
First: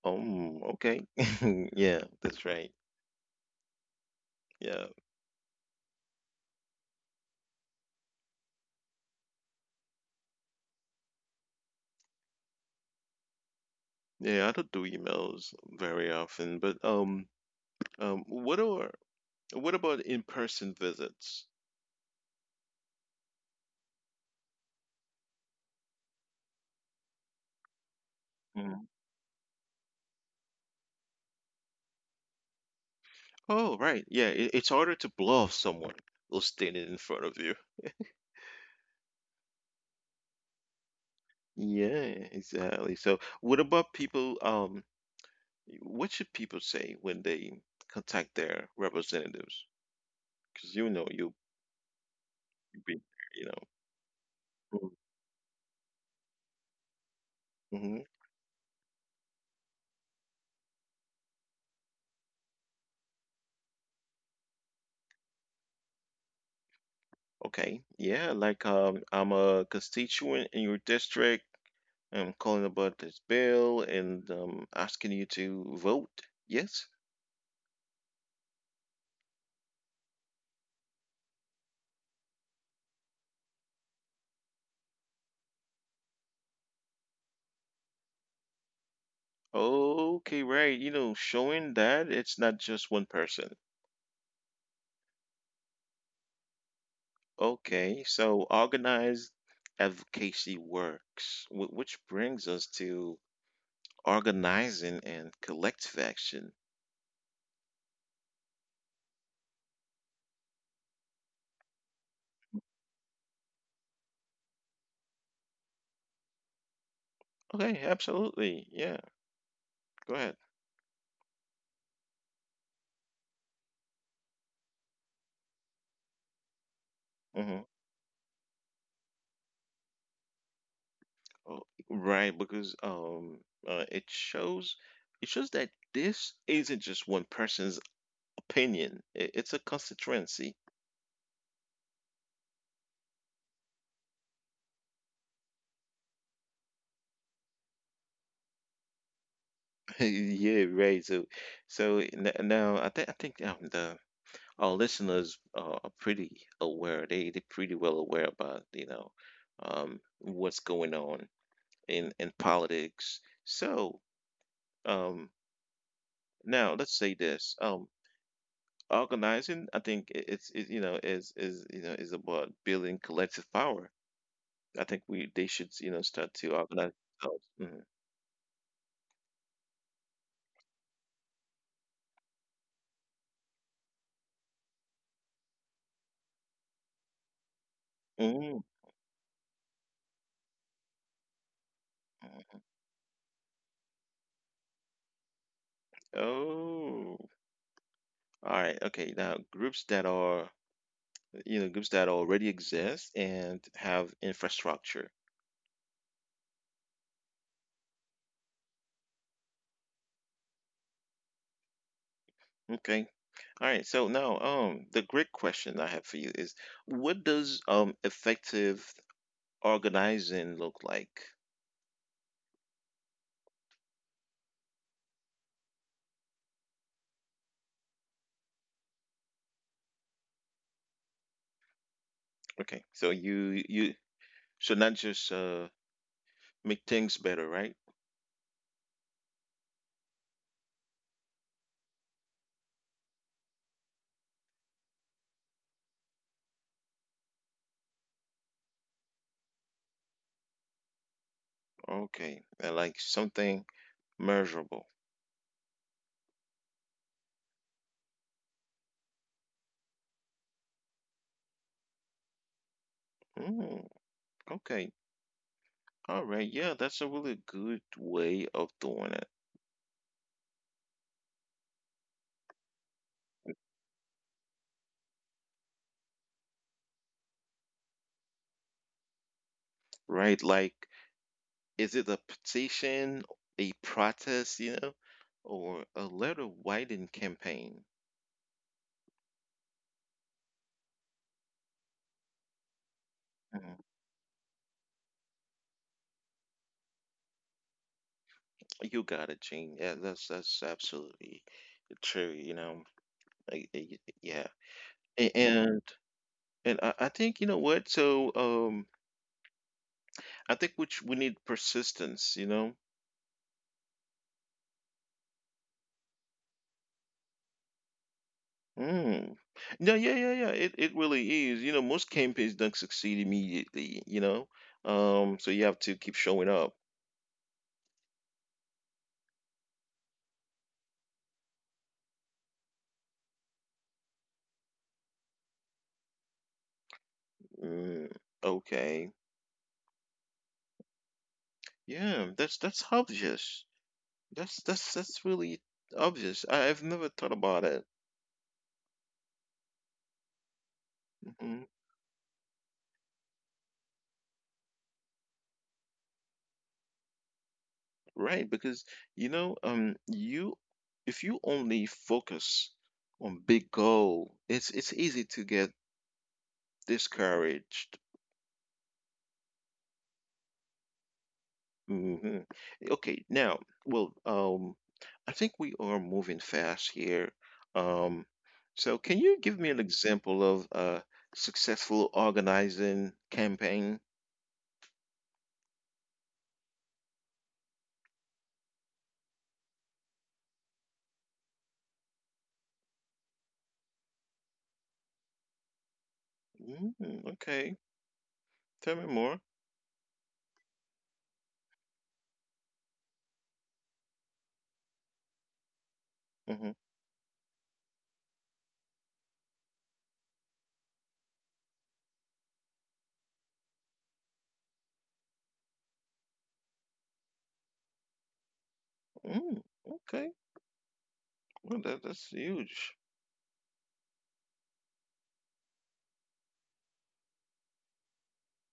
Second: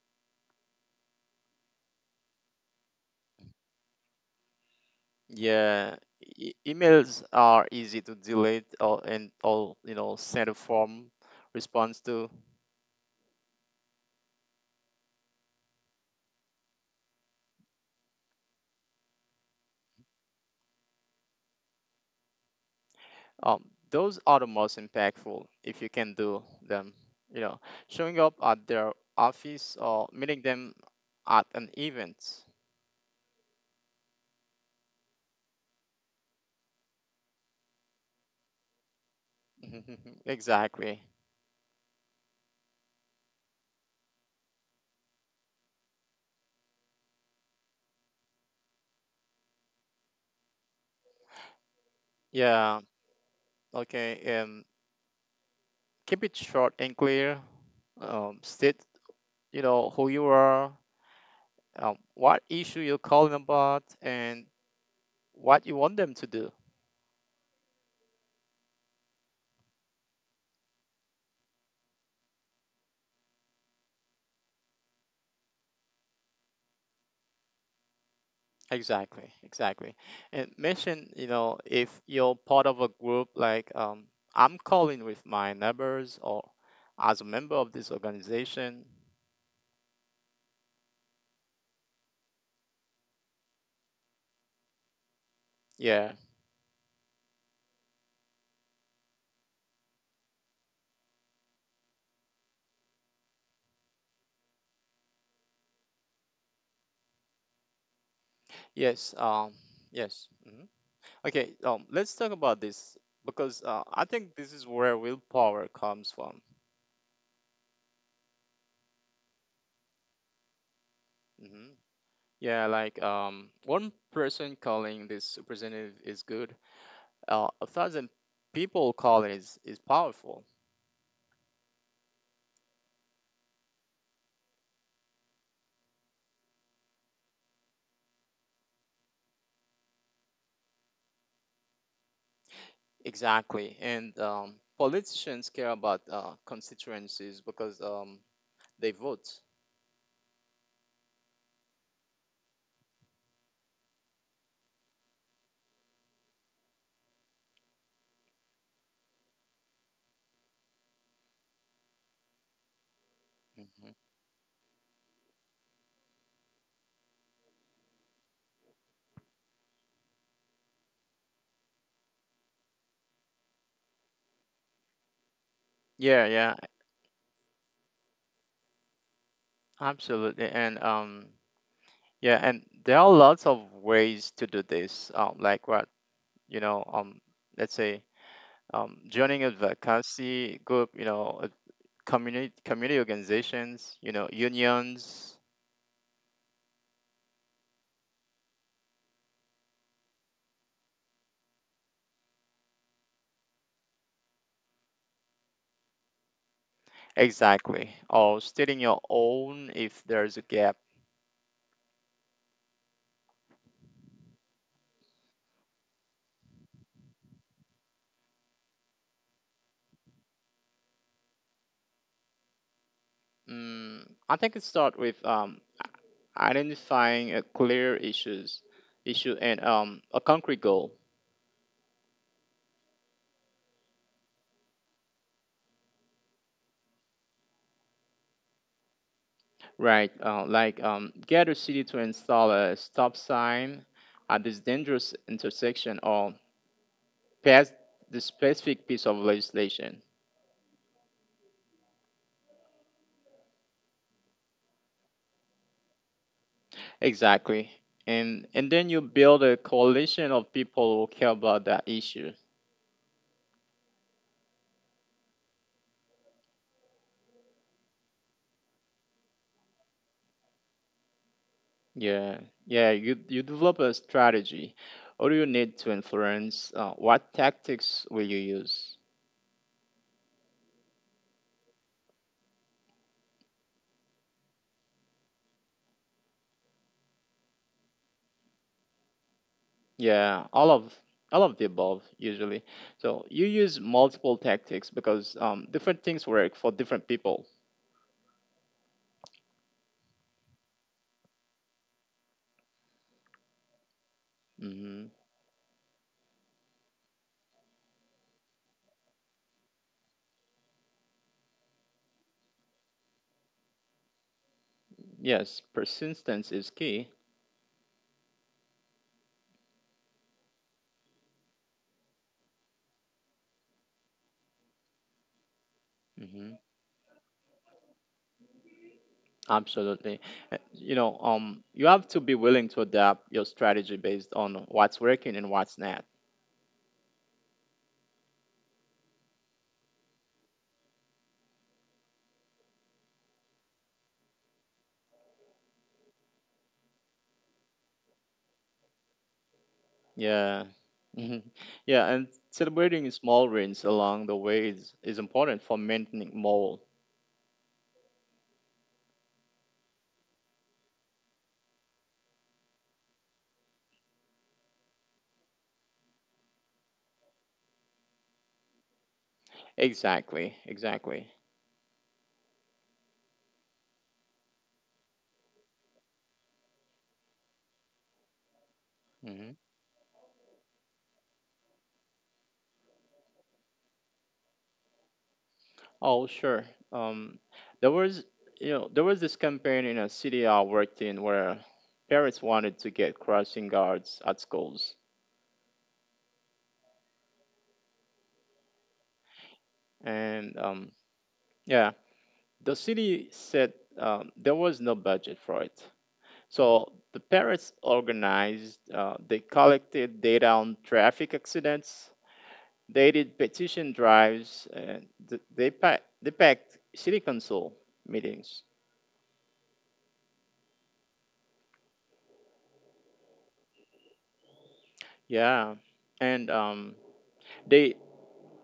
S1: Okay. *laughs* Yeah, that's right. Yeah.
S2: Yeah, emails are easy to delete or and all you know send a form response to.
S1: Yeah, I don't do emails very often, but um what are what about in-person visits?
S2: Um, those are the most impactful if you can do them. You know, showing up at their office or meeting them at an event.
S1: Oh, right. Yeah, it's harder to bluff someone who's standing in front of you.
S2: *laughs* Exactly.
S1: Yeah, exactly. So, what about people? What should people say when they contact their representatives? Because you know you
S2: Yeah.
S1: you've been there,
S2: Okay.
S1: you know.
S2: Keep it short and clear.
S1: Mm-hmm.
S2: State, you know, who you are, what issue you're calling about, and what you want them to do.
S1: Okay. Yeah, like I'm a constituent in your district. I'm calling about this bill and asking you to vote. Yes.
S2: Exactly. And mention, you know, if you're part of a group like, I'm calling with my neighbors or as a member of this organization.
S1: Okay, right. You know, showing that it's not just one person.
S2: Yeah.
S1: Okay, so organized advocacy works, which brings us to organizing and collective action.
S2: Yes. Yes. hmm Okay. Let's talk about this because I think this is where willpower comes from.
S1: Okay, absolutely. Yeah, go ahead.
S2: Hmm Yeah, like, one person calling this representative is good,
S1: Hmm.
S2: a thousand people calling is powerful.
S1: Oh, right, because uh, it shows it shows that this isn't just one person's opinion. It's a constituency.
S2: Exactly. And, politicians care about constituencies because, they vote.
S1: *laughs* Yeah, right. So now I think the our listeners are pretty aware. They're pretty well aware about what's going on in politics. So
S2: Hmm
S1: um, now let's say this. Organizing, I think I- it's it, you know is you know is about building collective power. I think we they should start
S2: Yeah,
S1: to
S2: yeah,
S1: organize themselves. Mhm.
S2: absolutely. And, yeah, and there are lots of ways to do this. Like what, you know, let's say,
S1: Mhm.
S2: joining a advocacy group, you know, community organizations, you know, unions.
S1: Oh, all right. Okay. Now, groups that are, you know, groups that already exist and have infrastructure.
S2: Exactly. Or stating your own if there's a gap.
S1: Okay. All right, so now, the great question I have for you is, what does effective organizing look like?
S2: Mm, I think it start with, identifying a issue and, a concrete goal,
S1: Okay, so you should not just make things better, right?
S2: right? Get a city to install a stop sign at this dangerous intersection or pass the specific piece of legislation.
S1: Okay, like something measurable.
S2: Exactly. And then you build a coalition of people who care about that issue.
S1: Mm, okay, all right, yeah, that's a really good way of doing it,
S2: Yeah, yeah. You develop a strategy. What do you need to influence? What tactics will you use?
S1: right? Like, is it a petition, a protest, you know, or a letter writing campaign?
S2: Yeah, all of the above usually. So you
S1: Mm.
S2: use multiple tactics because, different things work for different people.
S1: You got it, Gene. Yeah, that's absolutely true. You know, I, I- yeah,
S2: Hmm
S1: A- and I think you know what. So I think which we need persistence. You know.
S2: Yes, persistence is key.
S1: Mm. No, yeah, yeah, yeah. It really is. You know, most campaigns don't succeed immediately. You know, so you have to keep showing
S2: Hmm
S1: up.
S2: Absolutely. You know, you have to be willing to adapt your strategy based on what's working and what's not.
S1: Mm, okay, yeah, that's obvious. That's really obvious. I've never thought about it.
S2: Yeah. Mhm.
S1: Mm-hmm.
S2: Yeah, and celebrating small wins along the way is important for maintaining morale.
S1: Right, because you know, you if you only focus on big goal, it's easy to get discouraged.
S2: Exactly.
S1: Hmm. Okay, now, well, I think we are moving fast here. Um, so can you
S2: Mm-hmm.
S1: give me an example of a successful organizing campaign?
S2: Oh, sure. Um, there was, you know, there was this campaign in a city I worked in where parents wanted to get crossing guards at schools,
S1: Mm, okay, tell me more.
S2: and, yeah, the city said, there was no budget for it.
S1: Hmm.
S2: So the parents organized, they collected data on traffic accidents, they did petition drives, and they packed city council meetings.
S1: Mm, okay, well, that's huge.
S2: Yeah, and, they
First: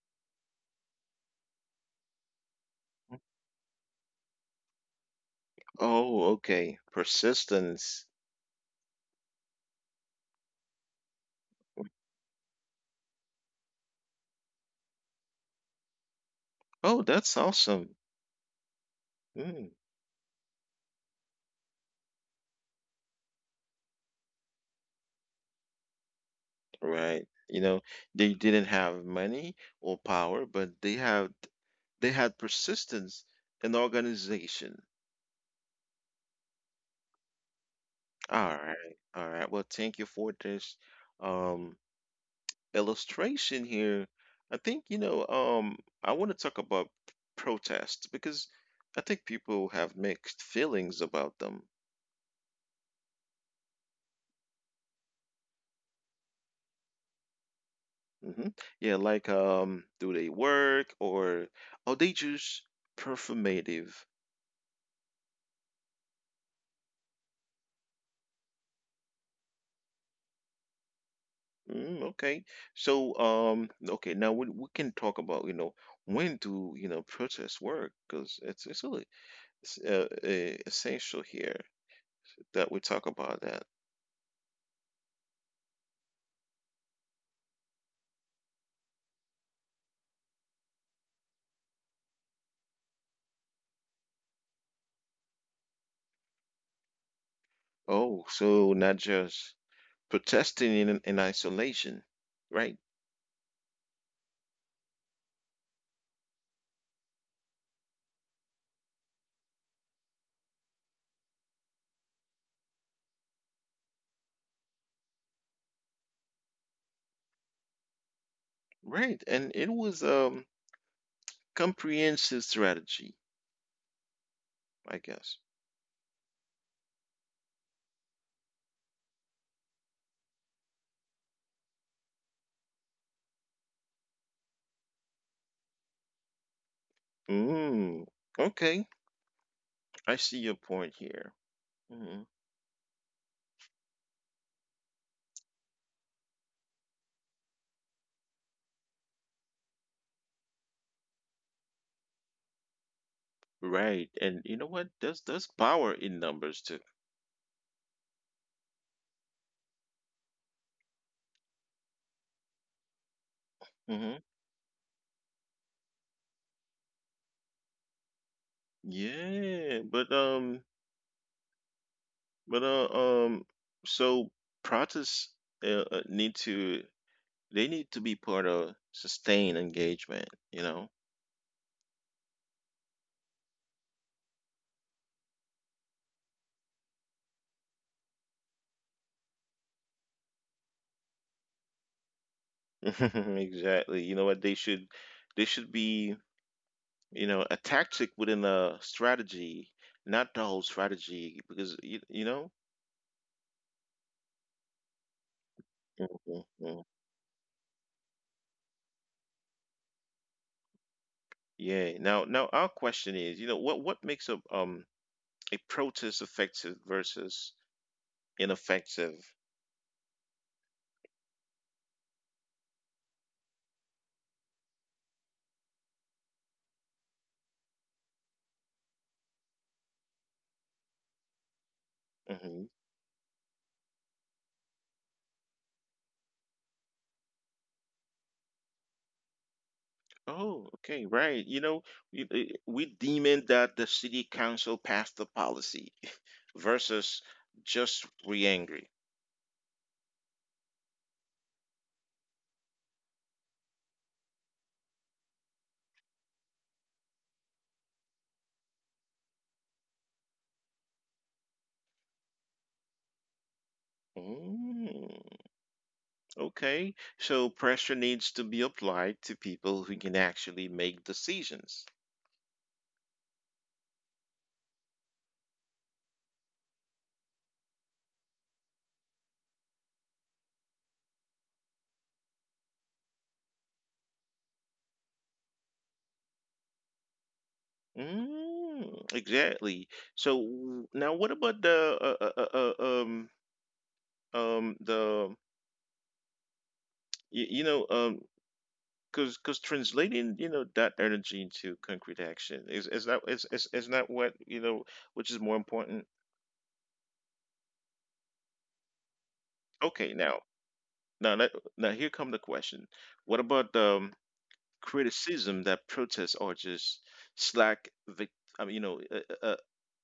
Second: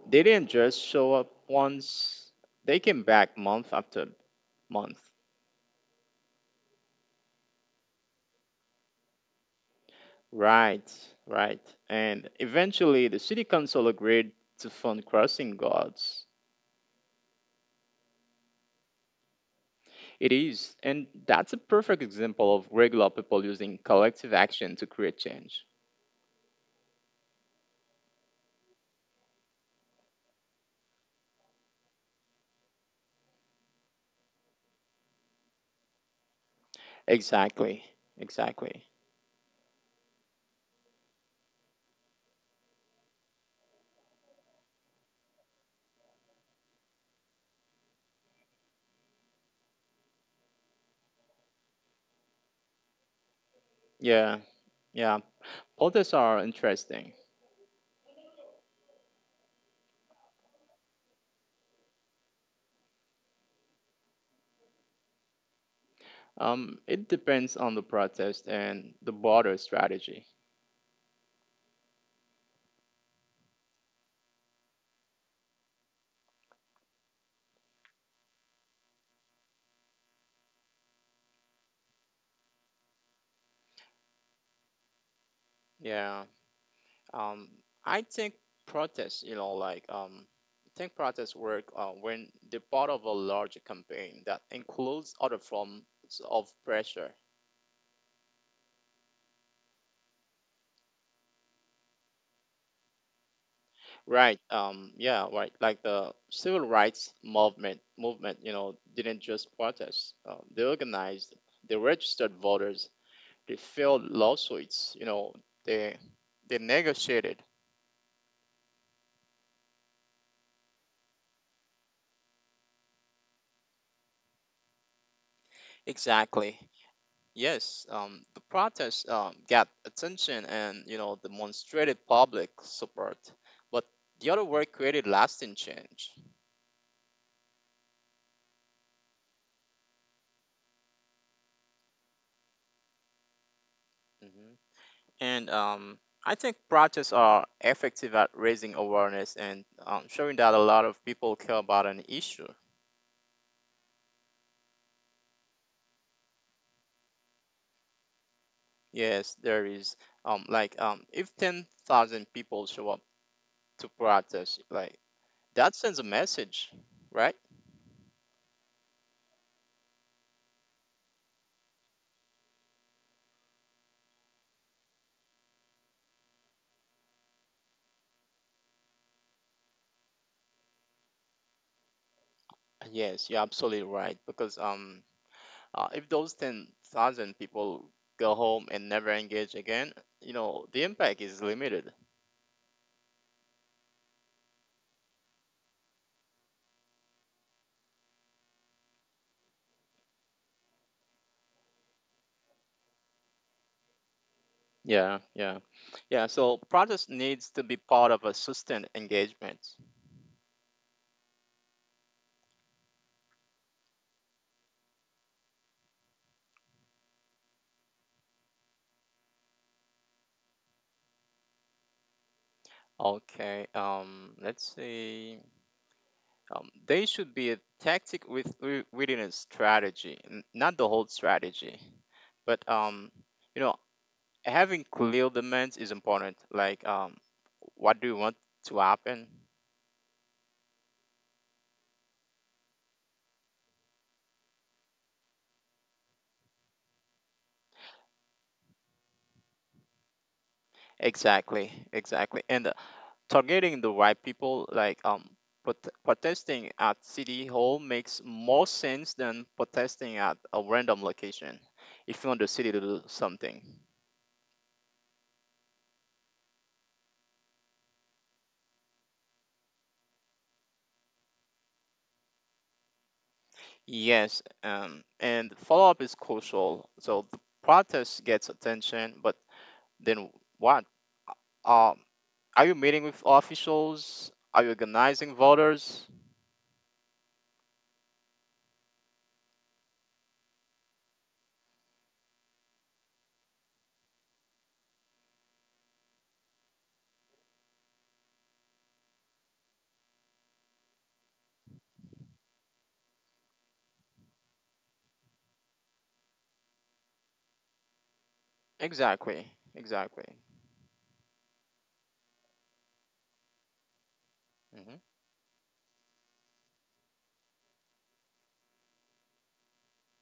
S2: they didn't just show up once, they came back month after month.
S1: Oh, okay. Persistence.
S2: Right, right. And eventually, the city council agreed to fund crossing guards.
S1: Oh, that's awesome. Mm,
S2: It is, and that's a perfect example of regular people using collective action to create change.
S1: right. You know, they didn't have money or power, but they had persistence and organization.
S2: Exactly,
S1: All
S2: exactly.
S1: right. All right. Well, thank you for this um illustration here. I think, you know, I want to talk about protests because I think people have mixed feelings about them.
S2: Yeah, yeah. Protests are interesting.
S1: Hmm. Yeah, like do they work or are they just performative?
S2: It depends on the protest and the broader strategy.
S1: Mm, okay. So, okay, now we can talk about, you know, when do, protests work? Because it's really essential here that we talk about that.
S2: Yeah. Um, I think protests, you know, like, I think protests work when they're part of a larger campaign that includes other forms of pressure.
S1: Oh, so not just protesting in isolation, right?
S2: Right. Yeah. Right. Like the civil rights you know, didn't just protest. They organized. They registered voters. They filed lawsuits. You know, they they negotiated.
S1: Right. And it was comprehensive strategy, I guess.
S2: Exactly. Yes, the protests, got attention and you know demonstrated public support, but the other work created lasting change.
S1: Mm, okay. I see your point here. Hmm.
S2: Hmm And, I think protests are effective at raising awareness and, showing that a lot of people care about an issue.
S1: Right. And you know what? There's power in numbers too.
S2: Yes, there is, if 10,000 people show up to
S1: Mm-hmm.
S2: protest, like that sends a message, right?
S1: Yeah, but um, so protests need to they need to be part of sustained engagement, you know?
S2: Yes, you're absolutely right because if those 10,000 people go home and never engage again, you know, the impact is limited.
S1: *laughs* Exactly. You know what? They should be, you know, a tactic within a strategy, not the whole strategy, because, you know?
S2: Yeah, yeah. Yeah,
S1: Mhm,
S2: so
S1: mhm.
S2: protest needs to be part of a sustained engagement.
S1: Yeah. Now our question is, you know, what makes a protest effective versus ineffective?
S2: Okay, let's see. They should be a tactic within a strategy, not the whole strategy.
S1: Hmm.
S2: But, you know, having clear demands is important. Like, what do you want to happen?
S1: Oh, okay, right. You know, we deeming that the city council passed the policy *laughs* versus just re-angry.
S2: Exactly. And targeting the right people like, protesting at city hall makes more sense than protesting at a random location if you want the city to do something.
S1: Mm, okay, so pressure needs to be applied to people who can actually make decisions.
S2: Yes, and follow-up is crucial so the protest gets attention but then what, um, are you meeting with officials, are you organizing voters?
S1: Mm, exactly. So now, what about the the you, you know um because translating that energy into concrete action is that is not what which is more important.
S2: Exactly.
S1: Okay, now let, now here come the question: what about the
S2: hmm
S1: criticism that protests are just slack vic I mean, you know,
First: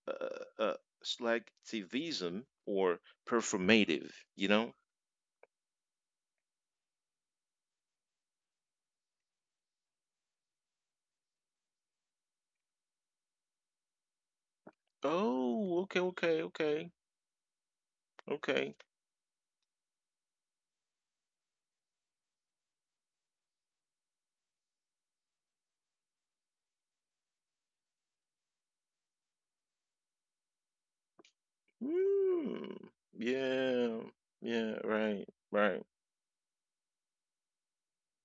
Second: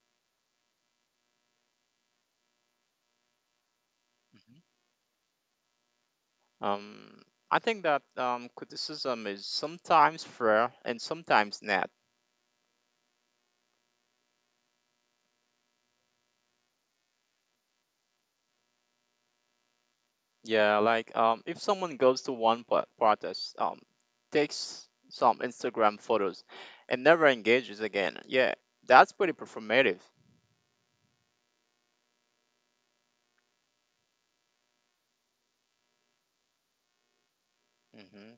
S1: uh, uh, uh, slack activism or performative, you know?
S2: Um, I think that, criticism is sometimes fair and sometimes not.
S1: Oh, okay, okay, okay, okay.
S2: Yeah, like, if someone goes to one protest, takes some Instagram photos, and never engages again, yeah, that's pretty performative.
S1: Mm, yeah, yeah, right, right.
S2: Hmm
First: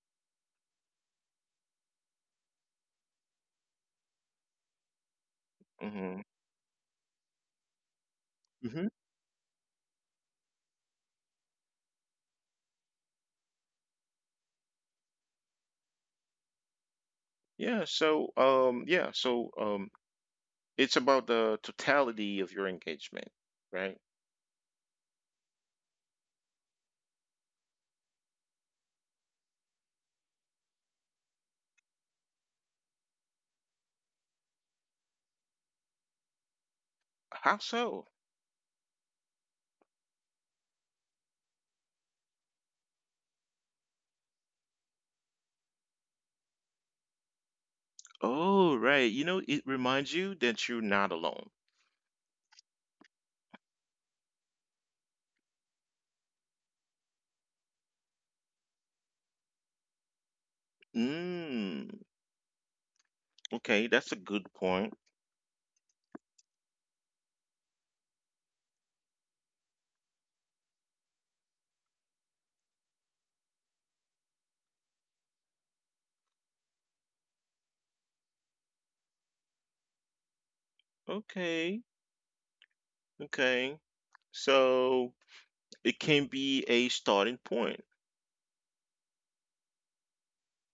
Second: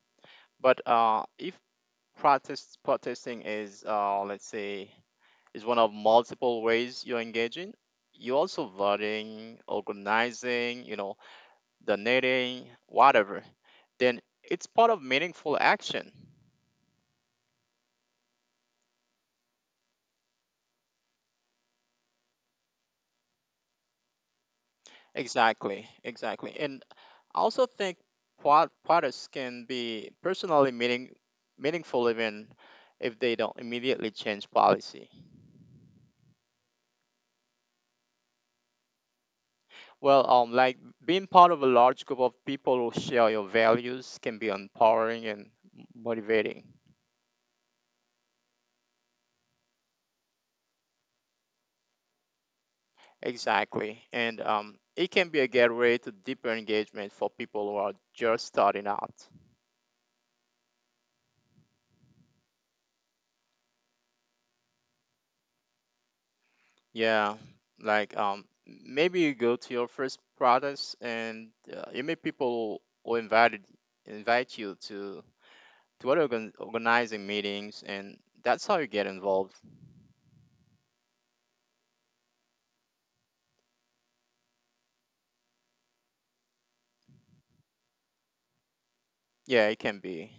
S2: But if protesting is, let's say is one of
S1: Mm-hmm.
S2: multiple ways you're engaging, you're also
S1: Mm-hmm.
S2: voting, organizing, you know, donating, whatever, then it's part of meaningful action.
S1: Yeah, so it's about the totality of your engagement, right?
S2: Exactly. And I also think products can be personally meaningful even if they don't immediately change policy.
S1: How so?
S2: Well, like being part of a large group of people who share your values can be empowering and motivating.
S1: Oh, right. You know, it reminds you that you're not alone.
S2: Exactly. And, it can be a gateway to deeper engagement for people who are just starting out.
S1: Mm, okay, that's a good point.
S2: Yeah, like, maybe you go to your first products and, you meet people who invite you to other organizing meetings, and that's how you get involved.
S1: Okay, okay. So it can be a starting point.
S2: Yeah, it can be.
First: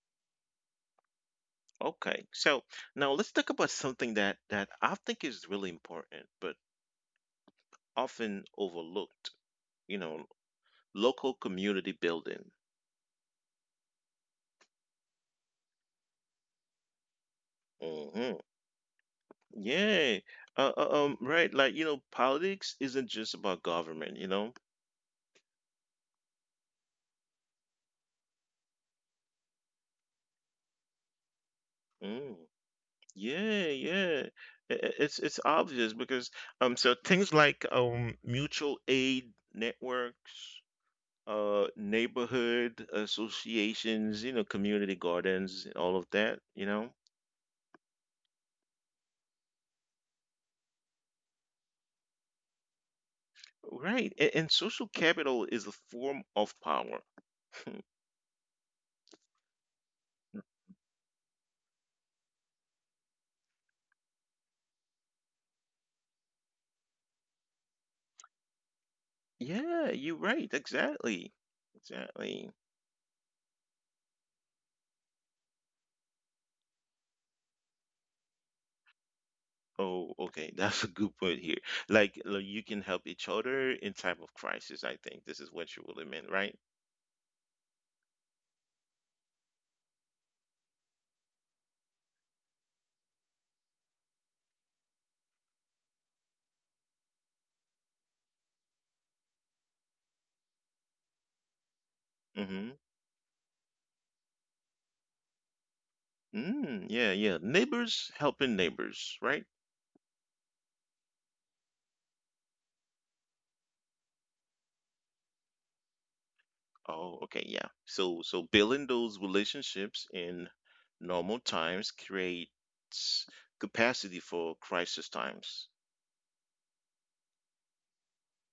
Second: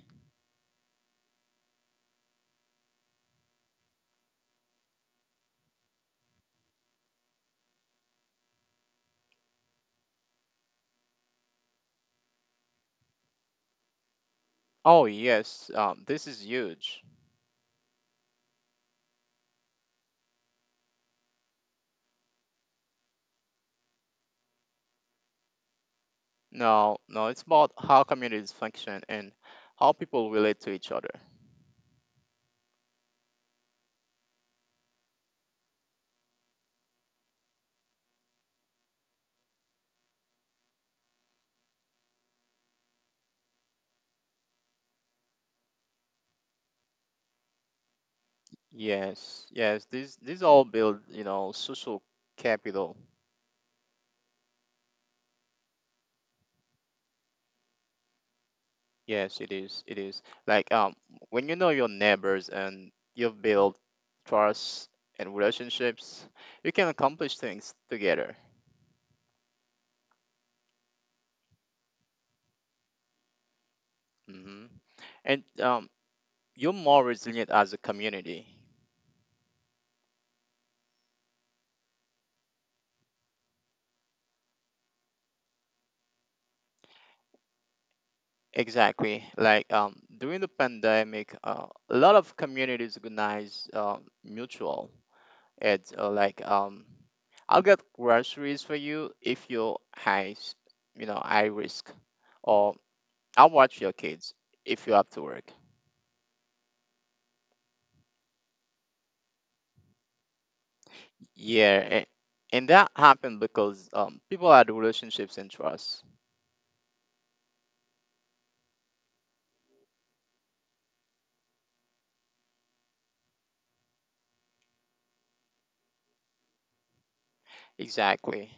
S1: Okay. So now let's talk about something that I think is really important, but often overlooked. You know, local community building.
S2: Oh yes, this is huge.
S1: Hmm. Yeah. Right. Like you know, politics isn't just about government. You know.
S2: No, no, it's about how communities function and how people relate to each other.
S1: Mm. Yeah. Yeah. It's obvious because. So things like mutual aid networks. Neighborhood associations, you know, community gardens, all of that, you know.
S2: Yes, yes, these all build you know social capital.
S1: Right. And social capital is a form of power. *laughs*
S2: Yes, it is. It is. Like, when you know your neighbors and you've built trust and relationships, you can accomplish things together.
S1: Yeah, you're right. Exactly. Exactly.
S2: Hmm And, you're more resilient as a community.
S1: Oh, okay. *laughs* That's a good point here. Like you can help each other in time of crisis. I think this is what you really meant, right?
S2: Exactly. Like, during the pandemic, a lot of communities organize, mutual and, I'll get groceries for you if you're high, you know, high risk, or
S1: Mm-hmm.
S2: I'll watch your kids if you have to work.
S1: Mm, yeah, yeah. Neighbors helping neighbors, right?
S2: Yeah, and that happened because, people had relationships and trust.
S1: Oh, okay. Yeah. So building those relationships in normal times creates capacity for crisis times.
S2: Exactly.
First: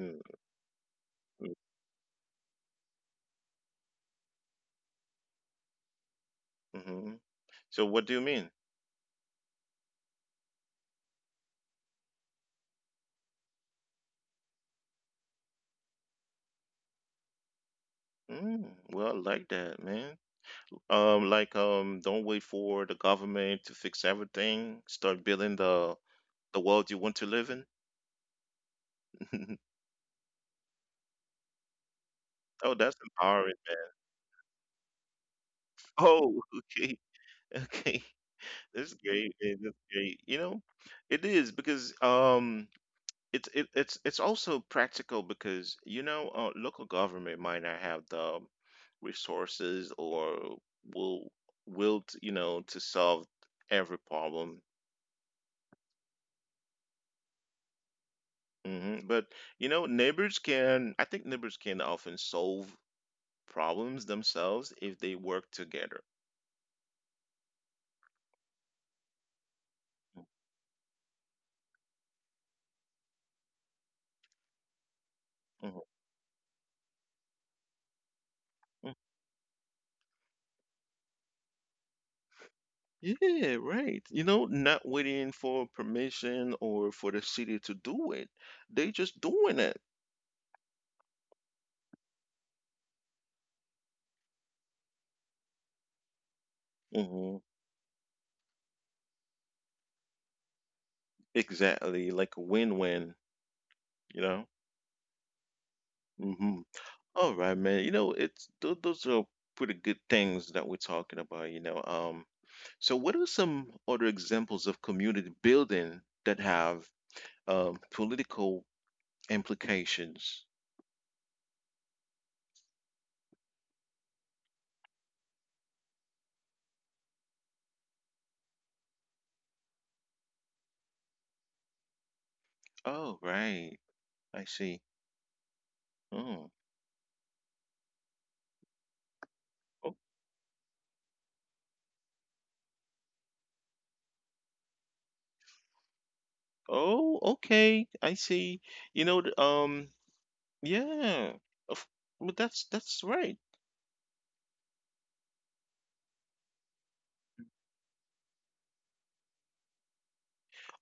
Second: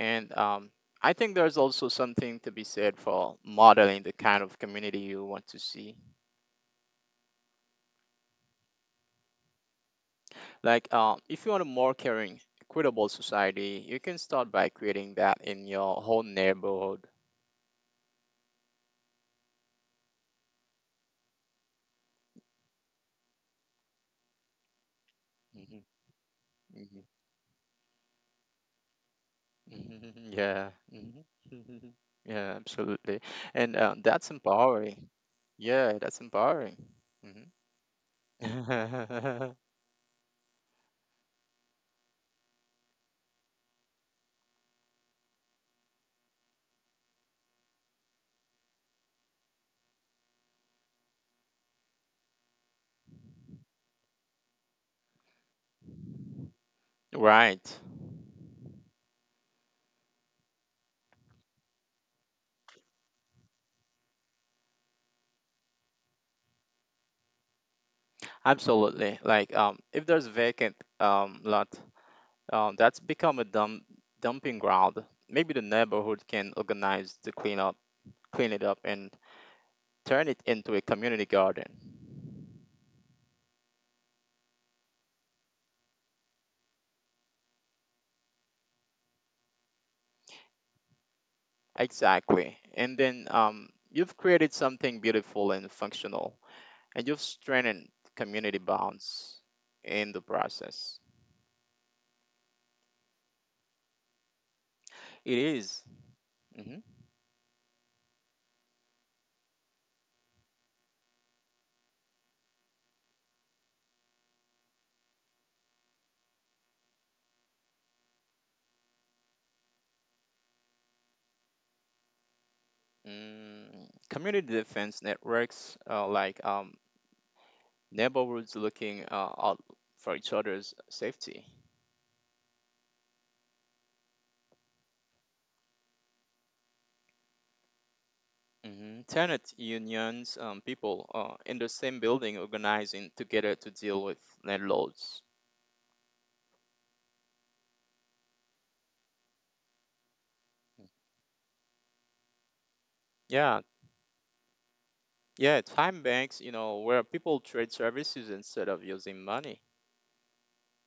S1: Mm,
S2: I think
S1: mm,
S2: there's also something to be said for modeling the kind of community you want to see.
S1: mm-hmm. So, what do you mean?
S2: Like, if you want a more caring, equitable society, you can start by creating that in your whole neighborhood.
S1: Mm, well, I like that, man. Like don't wait for the government to fix everything. Start building
S2: Hmm
S1: the world
S2: hmm
S1: you want to live in. *laughs*
S2: *laughs* Yeah. hmm *laughs* Yeah,
S1: Oh, that's
S2: absolutely.
S1: empowering,
S2: And,
S1: man.
S2: that's empowering. Yeah, that's
S1: Oh, *laughs*
S2: empowering.
S1: okay, okay. That's great,
S2: Hmm *laughs*
S1: man. That's great. You know, it is because it's it, it's also practical because you know, local government might not have the resources or will will to solve every problem.
S2: Right.
S1: Hmm. But you know, I think neighbors can often solve problems themselves if they work together.
S2: Absolutely. Like, if there's vacant, lot, that's become a dumping ground. Maybe the
S1: Mhm.
S2: neighborhood can organize to clean it up and
S1: Mm.
S2: turn it into a community garden.
S1: Yeah, right. You know, not waiting for permission or for the city to do it. They just doing it.
S2: Exactly. And then, you've created something beautiful and functional and you've
S1: Hmm.
S2: strengthened community bonds in the process.
S1: Exactly, like a win-win, you know?
S2: It.
S1: Hmm.
S2: Mm-hmm.
S1: All right, man. You know, it's th those are pretty good things that we're talking about, you know. So what are some other examples of community building that have political implications.
S2: Mm, community defense networks, neighborhoods looking out for each other's safety.
S1: Oh, right. I see. Oh,
S2: Mhm. Tenant
S1: oh,
S2: unions, people, in the same building organizing together to deal with landlords.
S1: oh, okay. I see. You know, yeah. Of, well, that's right.
S2: Yeah, yeah, time banks, you know, where people trade services instead of using money.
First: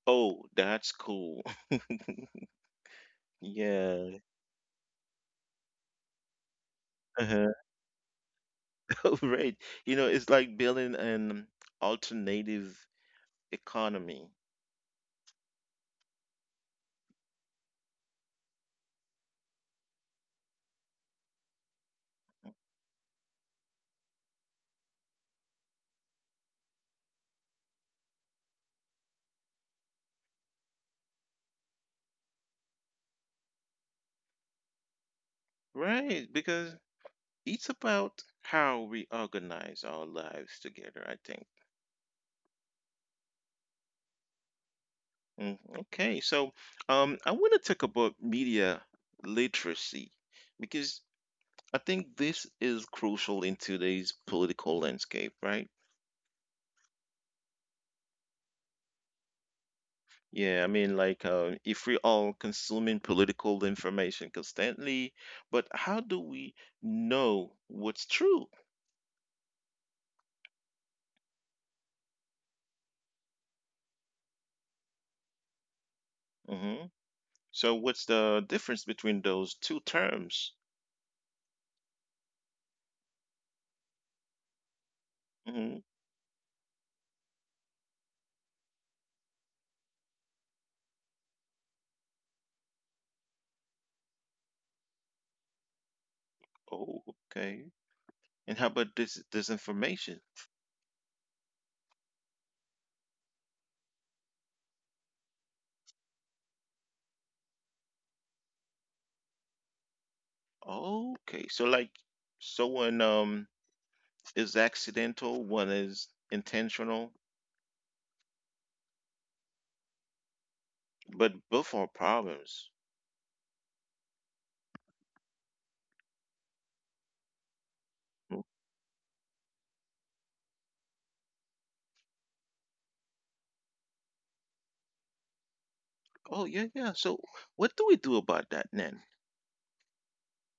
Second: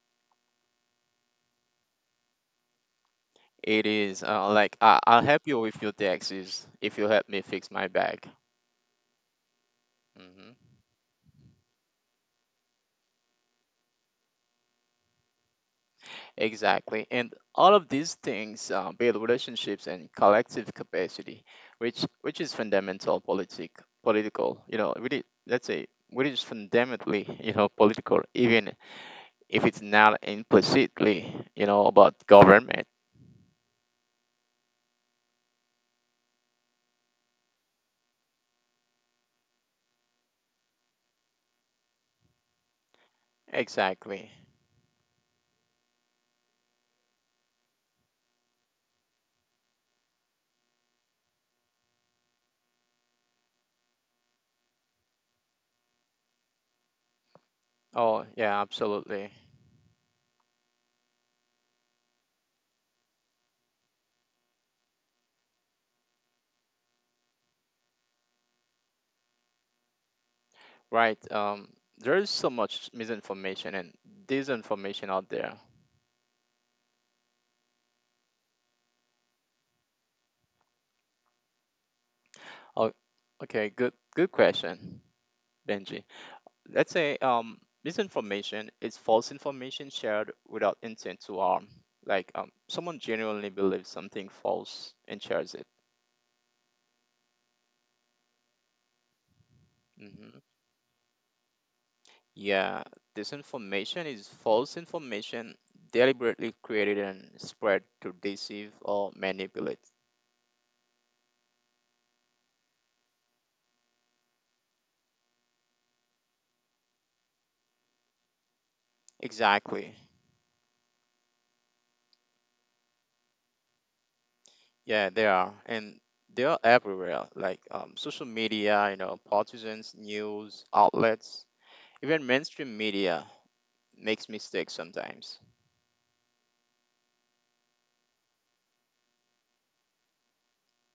S1: Oh, that's cool. *laughs*
S2: It
S1: Yeah.
S2: is, like I'll help you with your taxes if you help me
S1: Uh-huh.
S2: fix my bag.
S1: *laughs* Right. You know, it's like
S2: Mm-hmm.
S1: building an alternative economy,
S2: Exactly. And all of these things, build relationships and collective capacity, which is fundamental political, you know, really let's say which is fundamentally, you know, political, even if it's not implicitly, you know, about government.
S1: right? Because it's about how we organize our lives together, I think.
S2: Exactly.
S1: Mm, okay, so I want to talk about media literacy because I think this is crucial in today's political landscape, right?
S2: Oh yeah, absolutely.
S1: Yeah, I mean, like if we're all consuming political information constantly, but how do we know what's true?
S2: Right. There is so much misinformation and disinformation out there.
S1: Hmm. So, what's the difference between those two terms?
S2: Oh, okay, good question,
S1: Hmm.
S2: Benji. Let's say, misinformation is false information shared without intent to harm. Like, someone genuinely believes something false and shares it.
S1: Oh, okay. And how about this disinformation?
S2: Hmm Yeah, disinformation is false information deliberately created and spread to deceive or manipulate.
S1: Okay, so like someone is accidental, one is intentional,
S2: Exactly.
S1: but both are problems.
S2: Yeah, they are. And they are everywhere, like social
S1: Mm.
S2: media, you know, partisans, news outlets, even mainstream media makes mistakes sometimes.
S1: Oh yeah, yeah. So what do we do about that then?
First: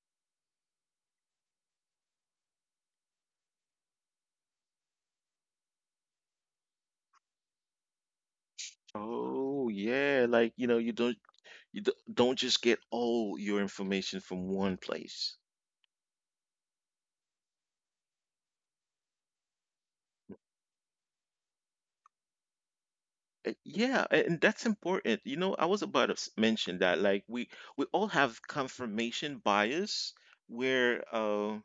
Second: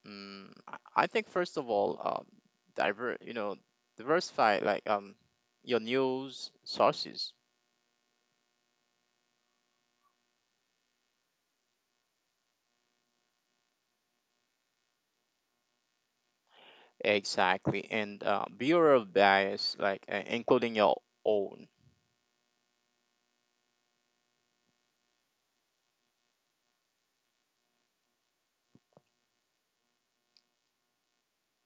S2: Mm, I I think first of all, diver, you know, diversify like your news sources.
S1: Oh yeah, like you know, you don't you d- don't just get all your information from one place.
S2: Exactly, and be aware of bias, like including your own,
S1: Yeah, and that's important. You know, I was about to mention that like we all have confirmation bias where uh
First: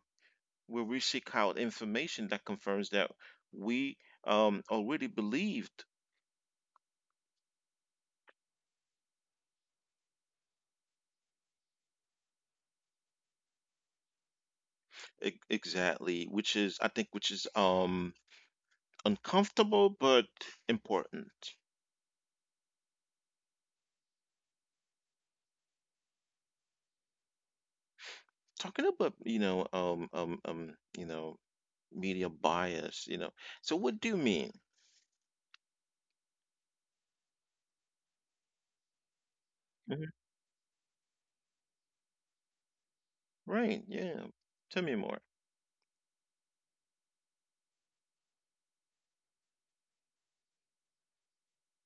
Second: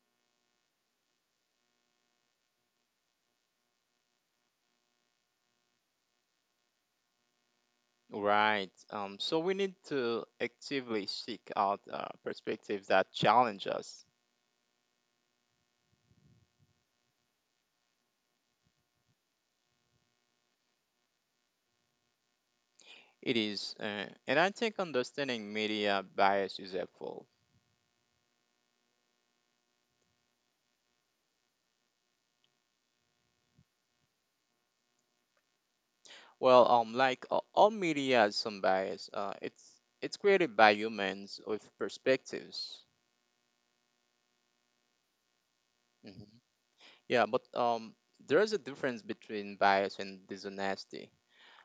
S1: where we seek out information that confirms that we already believed.
S2: right? So we need to actively seek out perspectives that challenge us.
S1: Exactly, which is I think which is uncomfortable but important.
S2: It is, and I think understanding media bias is helpful.
S1: Talking about, you know, media bias, you know. So what do you mean?
S2: All media has some bias. It's
S1: Hmm.
S2: it's created by humans with perspectives.
S1: Right, yeah. Tell me more.
S2: Mhm. Yeah, but there is a difference between bias and dishonesty.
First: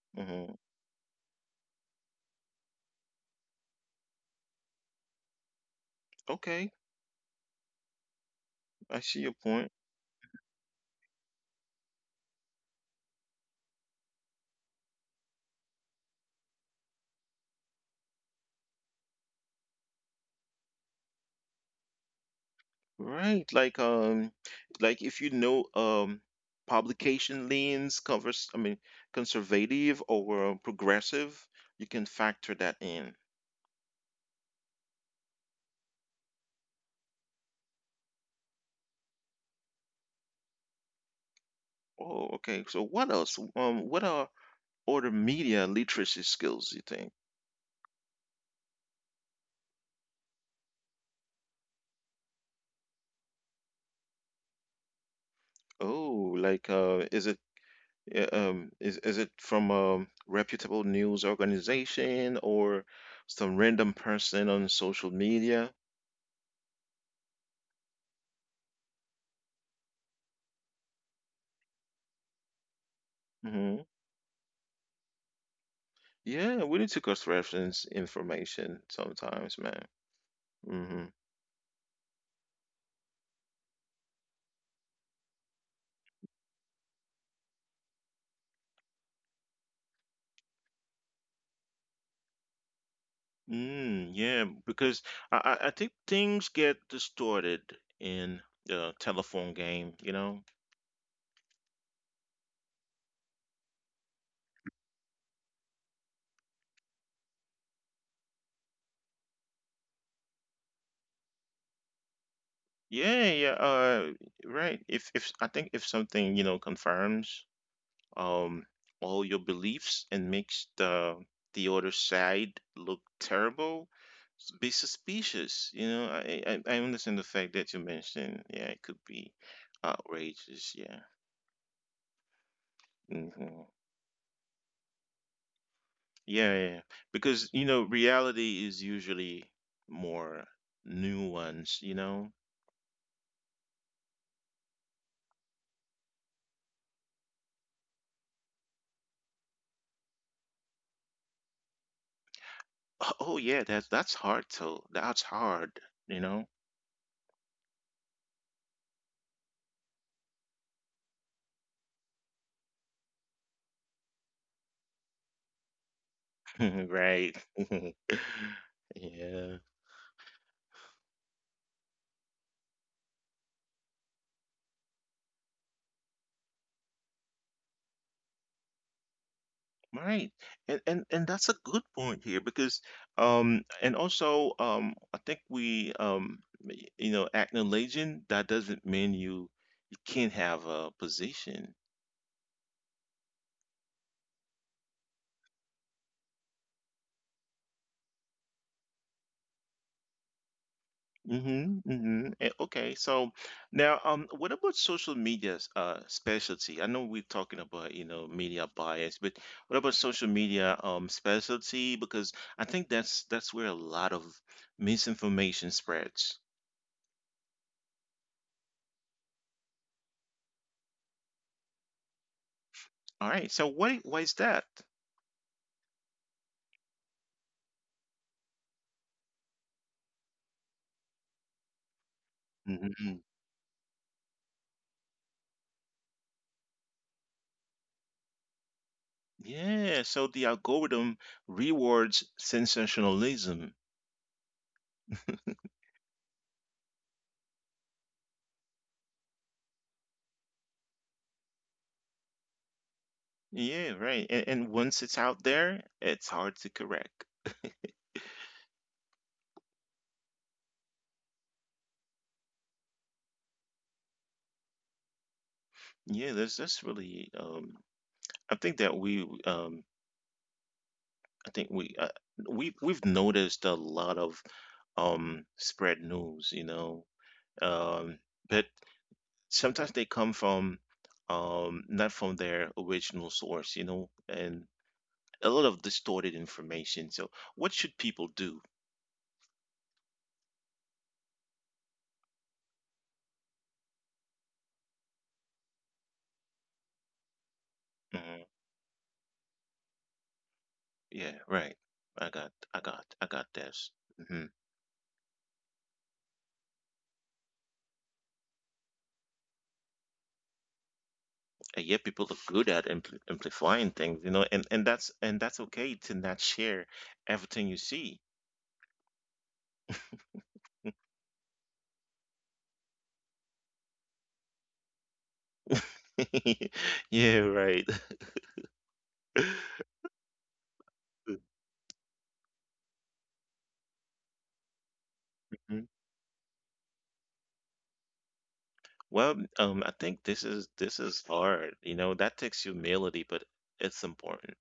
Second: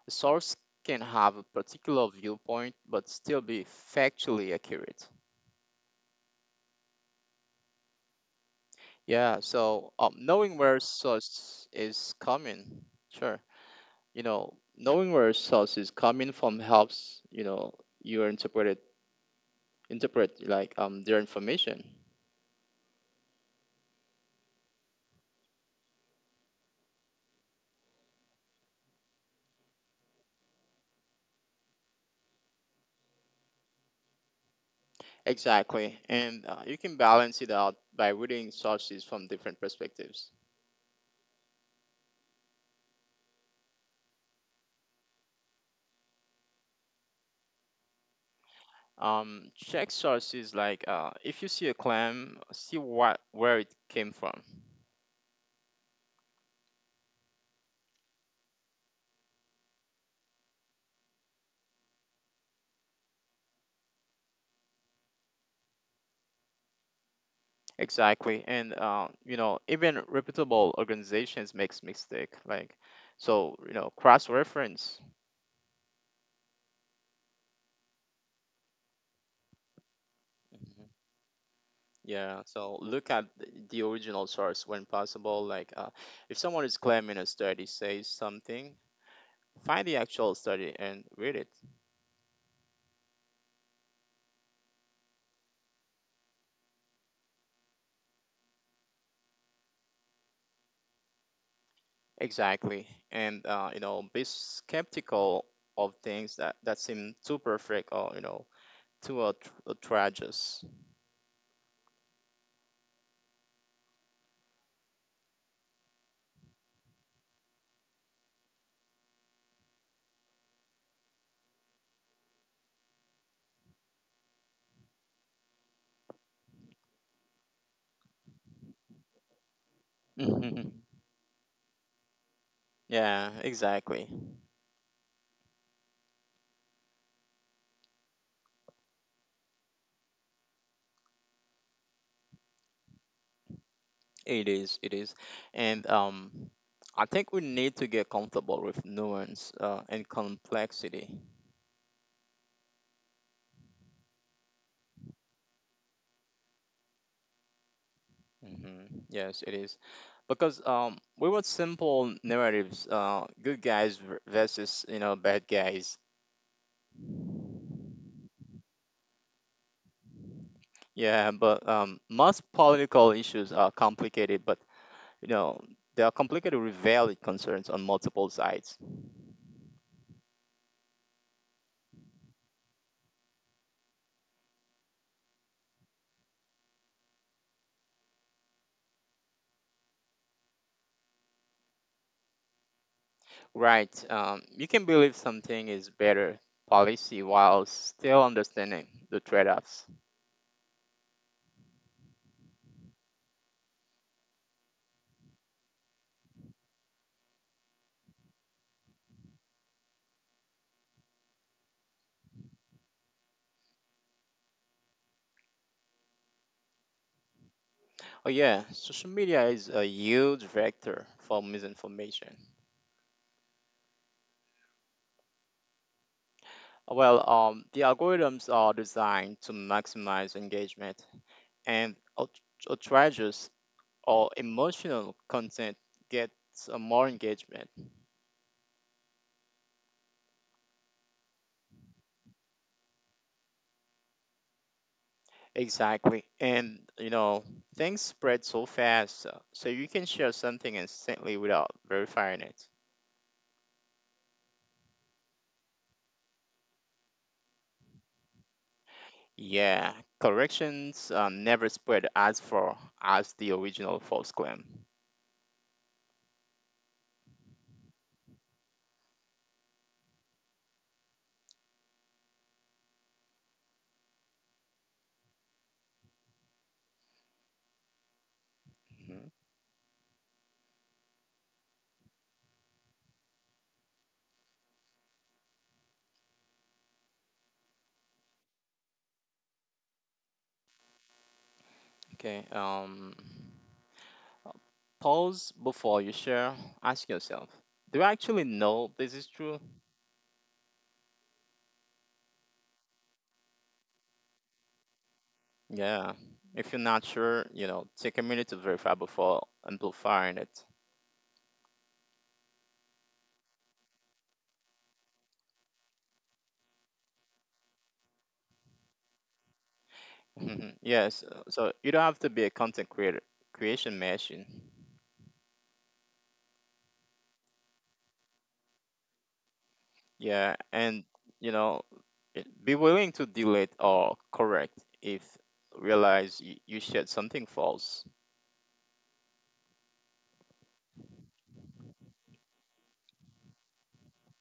S2: A source
S1: Hmm.
S2: can have a particular viewpoint but still be factually accurate.
S1: Okay, I see your
S2: Yeah,
S1: point.
S2: so knowing where source is coming, sure. You know, knowing where source is coming from helps, you know, you interpret it, interpret like their information.
S1: Right, like if you know publication leans covers I mean conservative or progressive, you can factor that in.
S2: Exactly. And you can balance it out by reading sources from different perspectives.
S1: Oh, okay. So what else? What are other media literacy skills you think?
S2: Check sources like if you see a claim, see what where it came from.
S1: Oh, like is it is it from a reputable news organization or some random person on social media?
S2: Exactly, and you know even reputable organizations makes mistake. Like, so you
S1: Hmm.
S2: know cross reference.
S1: Yeah, we need to cross reference information sometimes, man.
S2: Mhm.
S1: Hmm.
S2: Yeah, so look at the original source when possible. Like, if someone is claiming a study says something, find the actual study and read it.
S1: Mm, yeah, because I think things get distorted in the telephone game, you know?
S2: Exactly, and you know be skeptical of things that seem too perfect or you know too outrageous.
S1: Yeah, yeah, right. If I think if something, you know, confirms um, all your beliefs and makes the other side look terrible. Be suspicious. You know, I understand the fact that you mentioned. Yeah, it could be outrageous.
S2: Mhm.
S1: Yeah.
S2: Yeah,
S1: Hmm.
S2: exactly.
S1: Yeah, yeah, yeah, because you know, reality is usually more nuanced. You know.
S2: It is. It is, and I think we need to get comfortable with nuance and complexity.
S1: Oh, oh, yeah, that's hard though. That's hard. You know.
S2: Hmm. Yes, it is because we want simple narratives, good guys versus you know bad guys.
S1: *laughs* Right. *laughs* Yeah.
S2: Yeah, but most political issues are complicated, but you know they are complicated with valid concerns on multiple sides.
S1: Right. And that's a good point here because and also I think we y- you know acknowledging that doesn't mean you can't have a position.
S2: Right. You can believe something is better policy while still understanding the trade offs.
S1: Mm-hmm. Mm-hmm. Okay. So now what about social media's specialty? I know we're talking about you know media bias, but what about social media specialty? Because I think that's where a lot of misinformation spreads.
S2: Oh, yeah. Social media is a huge vector for misinformation.
S1: All right. So why is that?
S2: The algorithms are designed to maximize engagement, and outrageous or
S1: Mm-hmm.
S2: outrageous or emotional content gets more engagement.
S1: Yeah, so the algorithm rewards sensationalism. *laughs*
S2: Exactly. And, you know, things spread so fast, so you can share something instantly without verifying it.
S1: Yeah, right. And once it's out there, it's hard to correct. *laughs*
S2: Yeah, corrections never spread as far as the original false claim.
S1: Yeah, that's really I think that we um I think we've noticed a lot of spread news, you know. Um but
S2: Mhm.
S1: sometimes they come from not from their original source, you know, and a lot of distorted information. So what should people do?
S2: Okay, pause before you share. Ask yourself, do I
S1: Mm.
S2: actually know this is true?
S1: Yeah, right. I got this. Hmm.
S2: Yeah, if you're not sure, you know, take a minute to verify before amplifying it.
S1: And yet, people are good at amplifying things, you know, and that's okay to not share everything you see.
S2: Mhm. *laughs* Yes, so you don't have to be a creation machine.
S1: *laughs* Yeah, right. *laughs*
S2: Yeah, and you know, yeah, be willing to delete or correct if
S1: Mhm.
S2: realize you said something false.
S1: Well, I think this is hard, you know, that takes humility, but it's important.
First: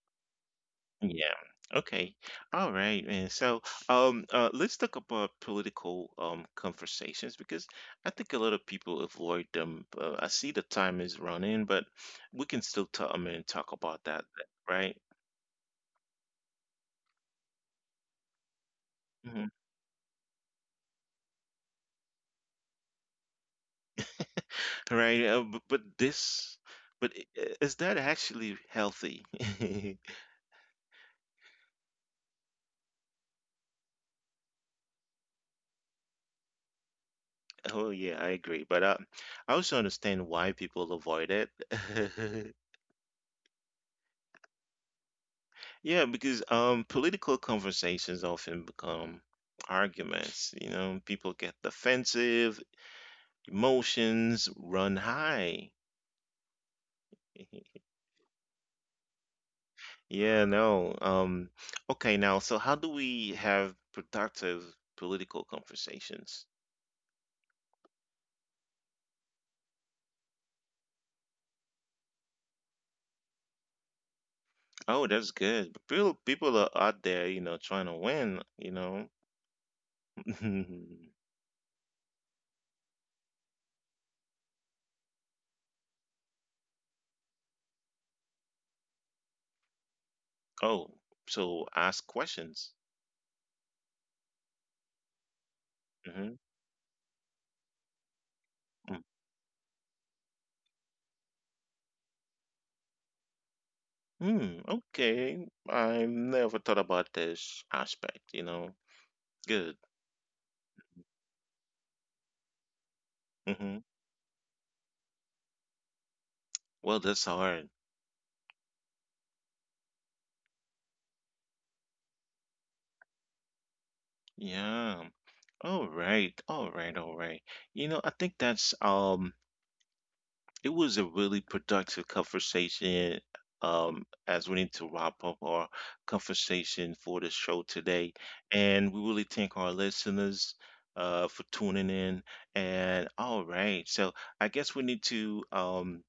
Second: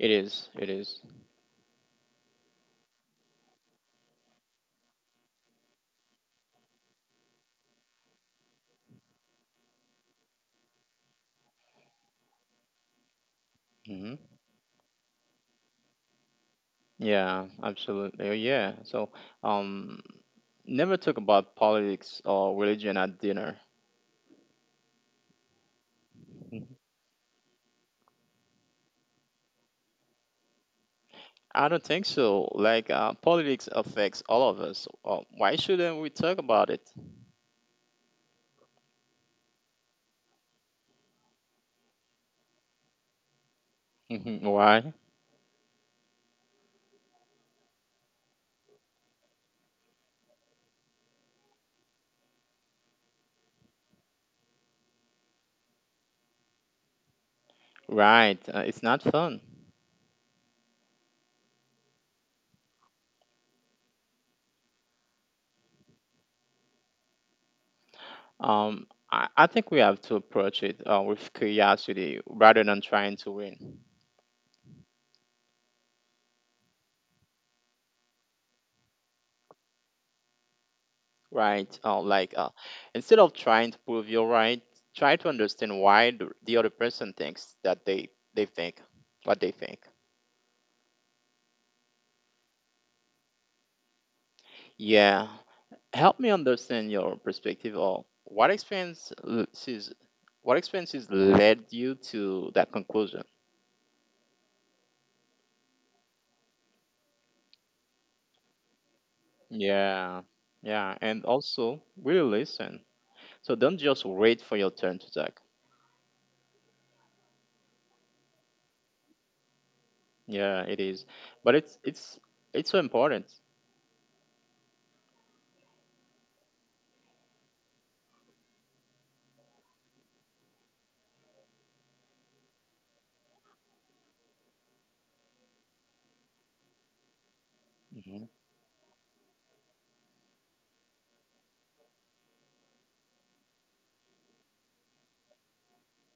S2: It is. It is.
S1: Yeah. Okay. All right, man. So, let's talk about political conversations because I think a lot of people avoid them. I see the time is running, but we can still talk. I mean, talk about
S2: Hmm.
S1: that, right?
S2: Yeah, absolutely. Oh, yeah. So,
S1: Mhm.
S2: um, never talk about politics or religion at dinner.
S1: Right. But this,
S2: Mhm.
S1: but I- Is that actually healthy? *laughs*
S2: I don't think so. Like, politics affects all of us. Why shouldn't we talk about it?
S1: Oh yeah, I agree. But I also understand why people avoid it. *laughs*
S2: Mhm, why?
S1: Yeah, because political conversations often become arguments. You know, people get defensive, emotions run high. *laughs*
S2: Right. It's not fun.
S1: Yeah, no. Okay, now, so how do we have productive political conversations?
S2: I think we have to approach it with curiosity rather than trying to win.
S1: Oh, that's good. But people are out there, you know, trying to win, you know. *laughs*
S2: Right. Instead of trying to prove you're right, try to understand why the other person thinks that they think what they think.
S1: Oh, so ask questions.
S2: Yeah. Help me
S1: Hmm.
S2: understand your perspective of what experiences led you to that conclusion.
S1: Hmm, okay. I never thought about this aspect, you know. Good.
S2: Yeah. Yeah. And also, really listen. So don't
S1: Mm-hmm.
S2: just wait for your turn to talk.
S1: Well, that's hard.
S2: Yeah, it is. But it's it's so important.
S1: Yeah. All right. All right. All right. You know, I think that's it was a really productive conversation as we need to wrap up our conversation for the show today.
S2: Hmm.
S1: And we really thank our listeners for tuning in. And all right. So I guess we need to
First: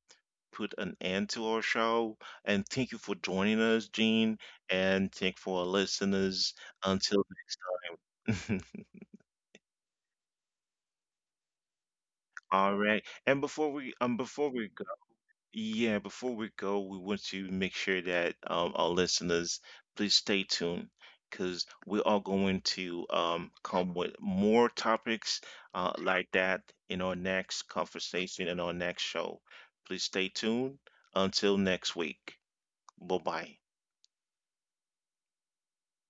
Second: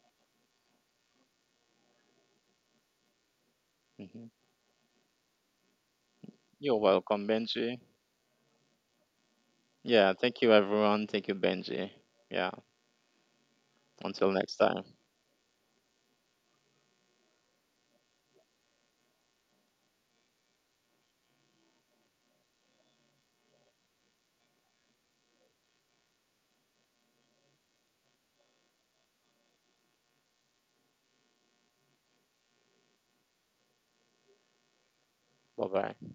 S1: put an end to our show. And thank you for joining us,
S2: Hmm.
S1: Gene. And thank for our listeners.
S2: You're
S1: Until
S2: welcome, Benji.
S1: next time.
S2: Yeah, thank you, everyone. Thank you, Benji. Yeah,
S1: *laughs* All right. And
S2: until
S1: before
S2: next
S1: we
S2: time.
S1: go, yeah, before we go, we want to make sure that our listeners please stay tuned because we are going to come with more topics like that in our next conversation in our next show. Please stay tuned. Until next week. Bye bye.
S2: Bye bye.